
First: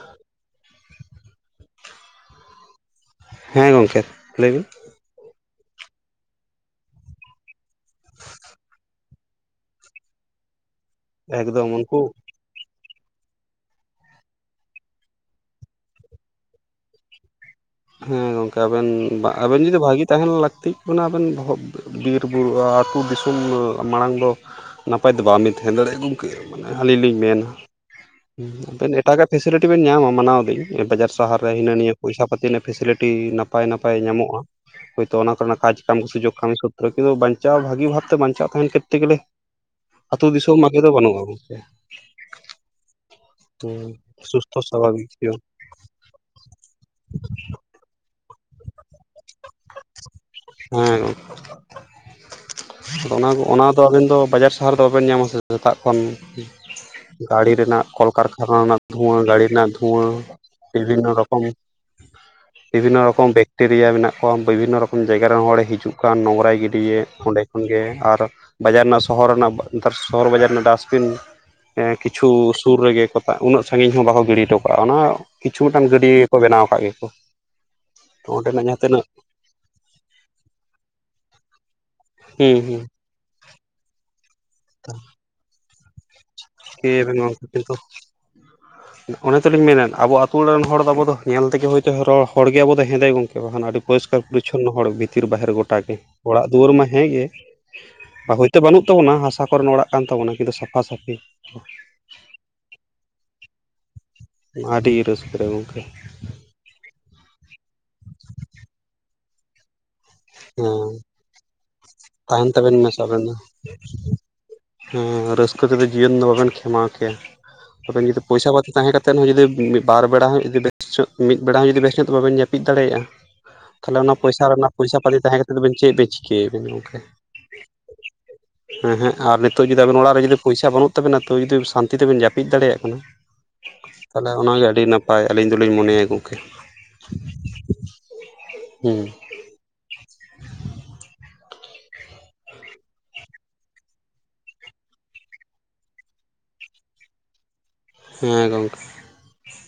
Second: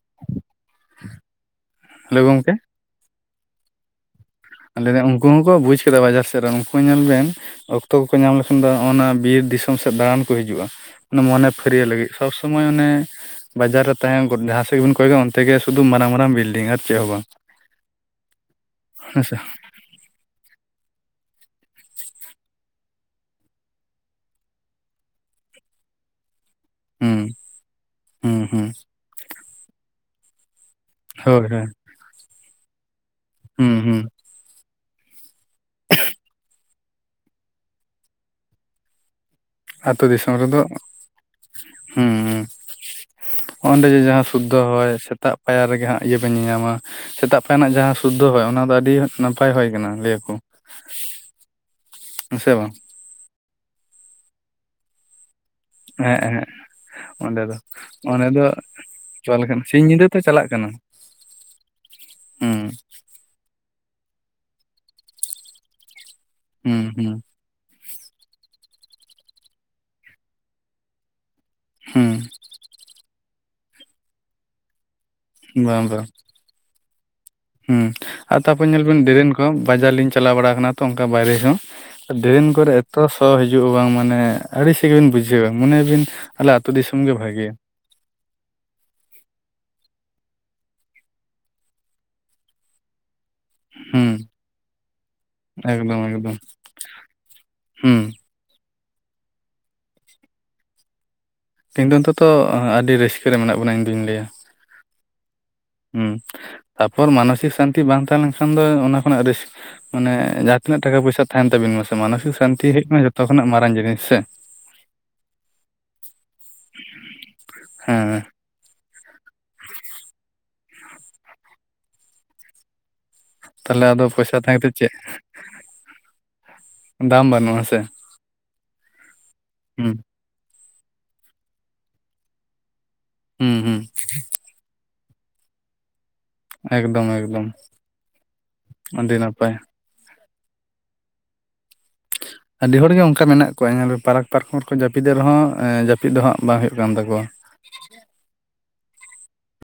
ᱦᱮᱞᱳ ᱜᱚᱝᱠᱮ ᱦᱮᱸ ᱜᱚᱝᱠᱮ ᱞᱟᱹᱭᱵᱤᱱ ᱞᱟᱹᱭᱫᱟ ᱩᱱᱠᱩ ᱦᱚᱸᱠᱚ ᱵᱩᱡ ᱠᱟᱫᱟ ᱵᱟᱡᱟᱨ ᱥᱮᱫ ᱨᱮᱱ ᱩᱱᱠᱩ ᱧᱮᱞ ᱵᱮᱱ ᱚᱠᱛᱚ ᱠᱚᱠᱚ ᱧᱟᱢ ᱞᱮᱠᱷᱟᱱ ᱫᱚ ᱚᱱᱟ ᱵᱤᱨ ᱫᱤᱥᱚᱢ ᱥᱮᱫ ᱫᱟᱬᱟᱱ ᱠᱚ ᱦᱤᱡᱩᱜᱼᱟ᱾ ᱚᱱᱟ ᱢᱚᱱᱮ ᱮᱠᱫᱚᱢ ᱯᱷᱟᱹᱨᱭᱟᱹ ᱩᱱᱠᱩ ᱞᱟᱹᱜᱤᱫ ᱥᱚᱵ ᱥᱚ ᱥᱚᱢᱚᱭ ᱚᱱᱮ ᱵᱟᱡᱟᱨ ᱨᱮ ᱛᱟᱦᱮᱸ ᱡᱟᱦᱟᱸ ᱥᱮᱫ ᱜᱮᱵᱤᱱ ᱠᱚᱭᱚᱜᱟ ᱚᱱᱛᱮ ᱜᱮ ᱥᱩᱫᱷᱩ ᱢᱟᱨᱟᱝ ᱢᱟᱨᱟᱝ ᱵᱤᱞᱰᱤᱝ ᱟᱨ ᱪᱮᱫ ᱦᱚᱸ ᱵᱟᱝ᱾ ᱦᱮᱸ ᱜᱚᱝᱠᱮ ᱟᱵᱮᱱ ᱦᱮᱸᱥᱮ ᱟᱵᱮᱱ ᱡᱩᱫᱤ ᱵᱷᱟᱜᱤ ᱛᱟᱦᱮᱱ ᱞᱟᱹᱠᱛᱤᱜ ᱠᱟᱱᱟ ᱟᱵᱮᱱ ᱵᱚᱦᱚᱜ ᱵᱤᱨᱵᱩᱨᱩ ᱟᱹᱛᱩ ᱫᱤᱥᱚᱢ ᱢᱟᱲᱟᱝ ᱫᱚ ᱱᱟᱯᱟᱭ ᱫᱚ ᱵᱟᱝ ᱵᱤᱱ ᱛᱟᱦᱮᱸ ᱫᱟᱲᱮᱭᱟᱜᱼᱟ ᱜᱚᱢ ᱢᱟᱱᱮ ᱟᱹᱞᱤᱧ ᱞᱤᱧ ᱦᱩᱸ ᱢᱮᱱᱟ᱾ ᱦᱩᱸ ᱟᱵᱮᱱ ᱮᱴᱟᱜᱟᱜ ᱯᱷᱮᱥᱮᱞᱤᱴᱤ ᱵᱮᱱ ᱧᱟᱢᱟ ᱢᱟᱱᱟᱣ ᱫᱤᱧ᱾ ᱮ ᱵᱟᱡᱟᱨ ᱥᱟᱦᱟᱨ ᱦᱳᱭ ᱨᱮ ᱦᱳᱭ ᱦᱤᱱᱟᱹ ᱱᱤᱭᱟᱹ ᱯᱚᱭᱥᱟ ᱯᱟᱹᱛᱤ ᱨᱮᱱᱟᱜ ᱯᱷᱮᱥᱮᱞᱤᱴᱤ ᱱᱟᱯᱟᱭ ᱦᱩᱸ ᱱᱟᱯᱟᱭ ᱦᱩᱸ ᱧᱟᱢᱚᱜᱼᱟ, ᱦᱳᱭᱛᱚ ᱚᱱᱟ ᱠᱚᱨᱮᱱᱟᱜ ᱠᱟᱡ ᱠᱟᱢ ᱠᱚ ᱥᱩᱡᱳᱜ ᱠᱟᱹᱢᱤ ᱥᱩᱛᱛᱨᱚ ᱠᱤᱱᱛᱩ ᱵᱟᱧᱪᱟᱣ ᱵᱷᱟᱹᱜᱤ ᱵᱷᱟᱵᱛᱮ ᱵᱟᱧᱪᱟᱣ ᱛᱟᱦᱮᱱ ᱠᱚᱨᱛᱮ ᱜᱮᱞᱮ ᱟᱹᱛᱩ ᱫᱤᱥᱚᱢ ᱟᱜᱮ ᱫᱚ ᱵᱟᱹᱱᱩᱜᱼᱟ ᱜᱚᱝᱠᱮ᱾ ᱦᱩᱸ ᱦᱩᱸ ᱚᱸᱰᱮ ᱡᱮ ᱡᱟᱦᱟᱸ ᱥᱩᱫᱽᱫᱷᱚ ᱦᱚᱭ, ᱡᱤᱭᱚᱱ ᱥᱮᱛᱟᱜ ᱯᱟᱭᱟᱨ ᱨᱮᱜᱮ ᱦᱟᱸᱜ ᱤᱭᱟᱹ ᱵᱤᱱ ᱧᱮᱧᱟᱢᱟ, ᱥᱮᱛᱟᱜ ᱯᱟᱭᱟᱨ ᱨᱮᱱᱟᱜ ᱡᱟᱦᱟᱸ ᱥᱩᱫᱽᱫᱷᱚ ᱦᱚᱭ ᱚᱱᱟ ᱫᱚ ᱟᱹᱰᱤ ᱱᱟᱯᱟᱭ ᱦᱚᱭ ᱠᱟᱱᱟ ᱞᱟᱹᱭᱟᱠᱚ᱾ ᱦᱮᱸ ᱥᱮ ᱵᱟᱝ? ᱟᱫᱟ ᱚᱱᱟ ᱜᱚ ᱚᱱᱟ ᱫᱚ ᱟᱵᱮᱱ ᱫᱚ ᱵᱟᱡᱟᱨ ᱥᱟᱦᱟᱨ ᱨᱮᱫᱚ ᱵᱟᱵᱮᱱ ᱧᱟᱢᱟ ᱥᱮ ᱥᱮᱛᱟᱜ ᱠᱷᱚᱱ᱾ ᱦᱮᱸ ᱦᱮᱸ ᱚᱸᱰᱮ ᱜᱟᱹᱲᱤ ᱫᱚ ᱨᱮᱱᱟᱜ ᱚᱸᱰᱮ ᱫᱚ ᱠᱚᱞᱠᱟᱨᱠᱷᱟᱱᱟ ᱨᱮᱱᱟᱜ ᱫᱷᱩᱣᱟᱹ, ᱪᱟᱞ ᱜᱟᱹᱲᱤ ᱠᱟᱱᱟ ᱨᱮᱱᱟᱜ ᱥᱤᱧ ᱫᱷᱩᱣᱟᱹ ᱧᱤᱫᱟᱹ ᱛᱚ ᱪᱟᱞᱟᱜ ᱠᱟᱱᱟ ᱵᱤᱵᱷᱤᱱᱱᱚ ᱨᱚᱠᱚᱢ ᱦᱩᱸ᱾ ᱠᱚᱢ ᱵᱮᱠᱴᱮᱨᱤᱭᱟ ᱢᱮᱱᱟᱜ ᱠᱚᱣᱟ, ᱵᱤᱵᱷᱤᱱᱱᱚ ᱨᱚᱠᱚᱢ ᱡᱟᱭᱜᱟ ᱨᱮᱱ ᱦᱚᱲᱮ ᱦᱤᱡᱩᱜ ᱠᱟᱱ, ᱱᱚᱝᱨᱟᱭ ᱦᱩᱸ ᱜᱤᱰᱤᱭᱮᱫ ᱦᱩᱸ ᱚᱸᱰᱮ᱾ ᱠᱷᱚᱱᱜᱮ ᱟᱨ ᱵᱟᱡᱟᱨ ᱨᱮᱱᱟᱜ, ᱥᱚᱦᱚᱨ ᱨᱮᱱᱟᱜ ᱱᱮᱛᱟᱨ ᱥᱚᱦᱚᱨ ᱵᱟᱡᱟᱨ ᱨᱮᱱᱟᱜ ᱰᱟᱥᱴᱵᱤᱱ ᱮᱸ ᱠᱤᱪᱷᱩ ᱦᱩᱸ ᱥᱩᱨ ᱨᱮᱜᱮ ᱠᱚ ᱛᱟ ᱩᱱᱟᱹᱜ ᱥᱟᱺᱜᱤᱧ ᱦᱚᱸ ᱵᱟᱠᱚ ᱜᱤᱰᱤ ᱦᱚᱴᱚ ᱠᱟᱜᱼᱟ ᱚᱱᱟ ᱠᱤᱪᱷᱩ ᱵᱟᱝ ᱢᱤᱫᱴᱟᱝ ᱵᱟᱝ ᱜᱟᱹᱰᱭᱟᱹ ᱜᱮᱠᱚ ᱵᱮᱱᱟᱣ ᱟᱠᱟᱫ ᱜᱮᱠᱚ᱾ ᱦᱩᱸ ᱟᱨ ᱚᱸᱰᱮᱱᱟᱜ ᱛᱟᱨᱯᱚᱨ ᱡᱟᱦᱟᱸ ᱧᱮᱞᱵᱤᱱ ᱛᱤᱱᱟᱹᱜ ᱰᱨᱮᱱ ᱠᱚᱦᱚᱸ ᱵᱟᱡᱟᱨ ᱞᱤᱧ ᱪᱟᱞᱟᱣ ᱵᱟᱲᱟᱣ ᱟᱠᱟᱱᱟ ᱛᱚ ᱚᱱᱠᱟ ᱵᱟᱭᱨᱮ ᱦᱚᱸ᱾ ᱰᱨᱮᱱ ᱦᱩᱸ ᱠᱚᱨᱮ ᱦᱩᱸ ᱮᱛᱚ ᱥᱚ ᱦᱤᱡᱩᱜᱼᱟ ᱵᱟᱝ ᱢᱟᱱᱮ ᱟᱹᱲᱤᱥᱮᱜᱮᱵᱤᱱ ᱵᱩᱡᱷᱟᱹᱣᱟ ᱢᱚᱱᱮᱭᱟᱵᱤᱱ ᱟᱞᱮ ᱟᱹᱛᱩ ᱫᱤᱥᱚᱢ ᱜᱮ ᱪᱤᱠᱟᱹᱭᱟᱵᱮᱱ ᱵᱷᱟᱜᱮᱭᱟ᱾ [inaudible] [inaudible] ᱚᱱᱮ ᱛᱮᱞᱤᱧ ᱢᱮᱱᱮᱫ ᱟᱵᱚ ᱟᱹᱛᱩ ᱚᱲᱟᱜ ᱨᱮᱱ ᱦᱚᱲ ᱫᱚ ᱟᱵᱚ ᱫᱚ ᱧᱮᱞ ᱛᱮᱜᱮ ᱦᱳᱭᱛᱚ ᱦᱚᱲᱜᱮ ᱟᱵᱚ ᱫᱚ ᱦᱮᱸᱫᱮ ᱜᱚᱝᱠᱮ ᱵᱟᱠᱷᱟᱱ ᱟᱹᱰᱤ ᱦᱩᱸ ᱯᱚᱨᱤᱥᱠᱟᱨ ᱯᱚᱨᱤᱪᱷᱚᱱᱱᱚ ᱦᱚᱲ ᱵᱷᱤᱛᱤᱨ ᱵᱟᱦᱮᱨ ᱜᱚᱴᱟ ᱜᱮ, ᱮᱠᱫᱚᱢ ᱮᱠᱫᱚᱢ ᱚᱲᱟᱜ ᱫᱩᱣᱟᱹᱨ ᱢᱟ ᱦᱮᱸᱜᱮ᱾ ᱦᱩᱸ [unintelligible] ᱛᱮ ᱵᱟᱹᱱᱩᱜ ᱛᱟᱵᱚᱱᱟ ᱦᱟᱥᱟ ᱠᱚᱨᱮᱱ ᱚᱲᱟᱜ ᱠᱟᱱ ᱛᱟᱵᱚᱱᱟ ᱠᱤᱱᱛᱩ ᱥᱟᱯᱷᱟ ᱥᱟᱹᱯᱤ᱾ ᱛᱮᱦᱮᱧ ᱫᱚ ᱚᱱᱛᱚᱛᱚ ᱟᱹᱰᱤ ᱨᱟᱹᱥᱠᱟᱹ ᱨᱮ ᱢᱮᱱᱟᱜ ᱵᱚᱱᱟ ᱤᱧᱫᱩᱧ ᱞᱟᱹᱭᱟ᱾ ᱟᱹᱰᱤ ᱨᱟᱹᱥᱠᱟᱹ ᱨᱮ ᱜᱚᱝᱠᱮ᱾ ᱦᱩᱸ᱾ ᱛᱟᱯᱚᱨ ᱢᱟᱱᱚᱥᱤᱠ ᱥᱟᱱᱛᱤ ᱵᱟᱝ ᱛᱟᱦᱮᱸᱞᱱᱠᱷᱟᱱ ᱫᱚ ᱚᱱᱟ ᱠᱷᱚᱱᱟᱜ ᱨᱟᱹᱥ ᱢᱟᱱᱮ ᱡᱟᱦᱟᱸ ᱛᱤᱱᱟᱹᱜ ᱦᱮᱸ ᱴᱟᱠᱟ ᱯᱚᱭᱥᱟ ᱛᱟᱦᱮᱱ ᱛᱟᱵᱤᱱ ᱢᱟᱥᱮ ᱢᱟᱱᱚᱥᱤᱠ ᱛᱟᱦᱮᱱ ᱥᱟᱱᱛᱤ ᱛᱟᱵᱮᱱ ᱦᱩᱭᱩᱜᱳ ᱠᱟᱱᱟ ᱡᱚᱛᱚ ᱠᱷᱚᱱᱟᱜ ᱢᱟᱨᱟᱝ ᱡᱤᱱᱤᱥ ᱥᱮ᱾ ᱦᱮ ᱨᱟᱹᱥᱠᱟᱹ ᱛᱮᱫᱚ ᱡᱤᱭᱚᱱ ᱫᱚ ᱵᱟᱵᱮᱱ ᱠᱷᱮᱢᱟᱣ ᱠᱮᱭᱟ᱾ ᱟᱵᱮᱱ ᱡᱩᱫᱤ ᱦᱮᱸ ᱯᱚᱭᱥᱟ ᱯᱟᱛᱤ ᱛᱟᱦᱮᱸ ᱠᱟᱛᱮ ᱠᱟᱛᱮᱫ ᱦᱚᱸ ᱡᱩᱫᱤ ᱢᱤᱫ ᱵᱟᱨ ᱵᱮᱲᱟ ᱦᱚᱸ ᱡᱩᱫᱤ ᱵᱮᱥᱚᱜ ᱧᱚᱜ ᱢᱤᱫ ᱵᱮᱲᱟ ᱦᱚᱸ ᱡᱩ ᱵᱮᱥ ᱧᱚᱜ ᱛᱮ ᱵᱟᱵᱮᱱ ᱡᱟᱹᱯᱤᱫ ᱫᱟᱲᱮᱭᱟᱜᱼᱟ᱾ ᱛᱟᱦᱚᱞᱮ ᱟᱫᱚ ᱚᱱᱟ ᱯᱚᱭᱥᱟ ᱛᱟᱦᱮᱸ ᱠᱟᱛᱮᱫ ᱪᱮᱫ ᱯᱚᱭᱥᱟ ᱯᱟᱞᱤᱯ ᱛᱟᱦᱮᱸ ᱠᱟᱛᱮ ᱫᱚᱵᱮᱱ ᱪᱮᱫ ᱵᱮᱱ ᱪᱤᱠᱟᱹᱭᱟᱵᱮᱱ ᱜᱚᱝᱠᱮ᱾ ᱫᱟᱢ ᱵᱟᱹᱱᱩᱜᱼᱟ ᱥᱮ ᱮᱸ-ᱦᱮᱸᱜ ᱟᱨ ᱱᱤᱛᱚᱜ ᱡᱩᱫᱤ ᱦᱩᱸ ᱟᱵᱮᱱ ᱚᱲᱟᱜ ᱨᱮ ᱡᱩᱫᱤ ᱯᱚᱭᱥᱟ ᱵᱟᱹᱱᱩᱜ ᱛᱟᱵᱱᱟᱚ ᱛᱟᱹᱣ ᱡᱩᱫᱤ ᱥᱟᱱᱛᱤ ᱛᱮᱵ ᱡᱟᱹᱯᱤᱫ ᱫᱟᱲᱮᱭᱟᱜ ᱠᱟᱱᱟ᱾ ᱦᱩᱸ ᱦᱩᱸ᱾ ᱛᱟᱦᱚᱞᱮ ᱚᱱᱟᱜᱮ ᱟᱹᱰᱤ ᱱᱟᱯᱟᱭ ᱟᱹᱞᱤᱧ ᱫᱚᱞᱤᱧ ᱢᱚᱱᱮᱭᱟ ᱜᱚᱝ ᱮᱠᱫᱚᱢ ᱮᱠᱫᱚᱢ ᱦᱮᱸ ᱟᱹᱰᱤ ᱱᱟᱯᱟᱭ᱾ [inaudible] ᱟᱹᱰᱤ ᱦᱚᱲᱜᱮ ᱚᱱᱠᱟ ᱢᱮᱱᱟᱜ ᱠᱚᱣᱟ ᱧᱮᱞ ᱵᱮᱱ ᱯᱟᱨᱟᱠ ᱯᱟᱨᱠᱚᱢ ᱨᱮᱠᱚ ᱡᱟᱹᱯᱤᱫᱮᱜ ᱨᱮᱦᱚᱸ ᱮᱸ ᱡᱟᱹᱯᱤᱫ ᱫᱚ ᱦᱟᱸᱜ ᱵᱟᱝ ᱦᱩᱭᱩᱜ ᱠᱟᱱ ᱛᱟᱠᱚᱣᱟ᱾ ᱦᱮᱸ ᱜᱚᱝᱠᱮ᱾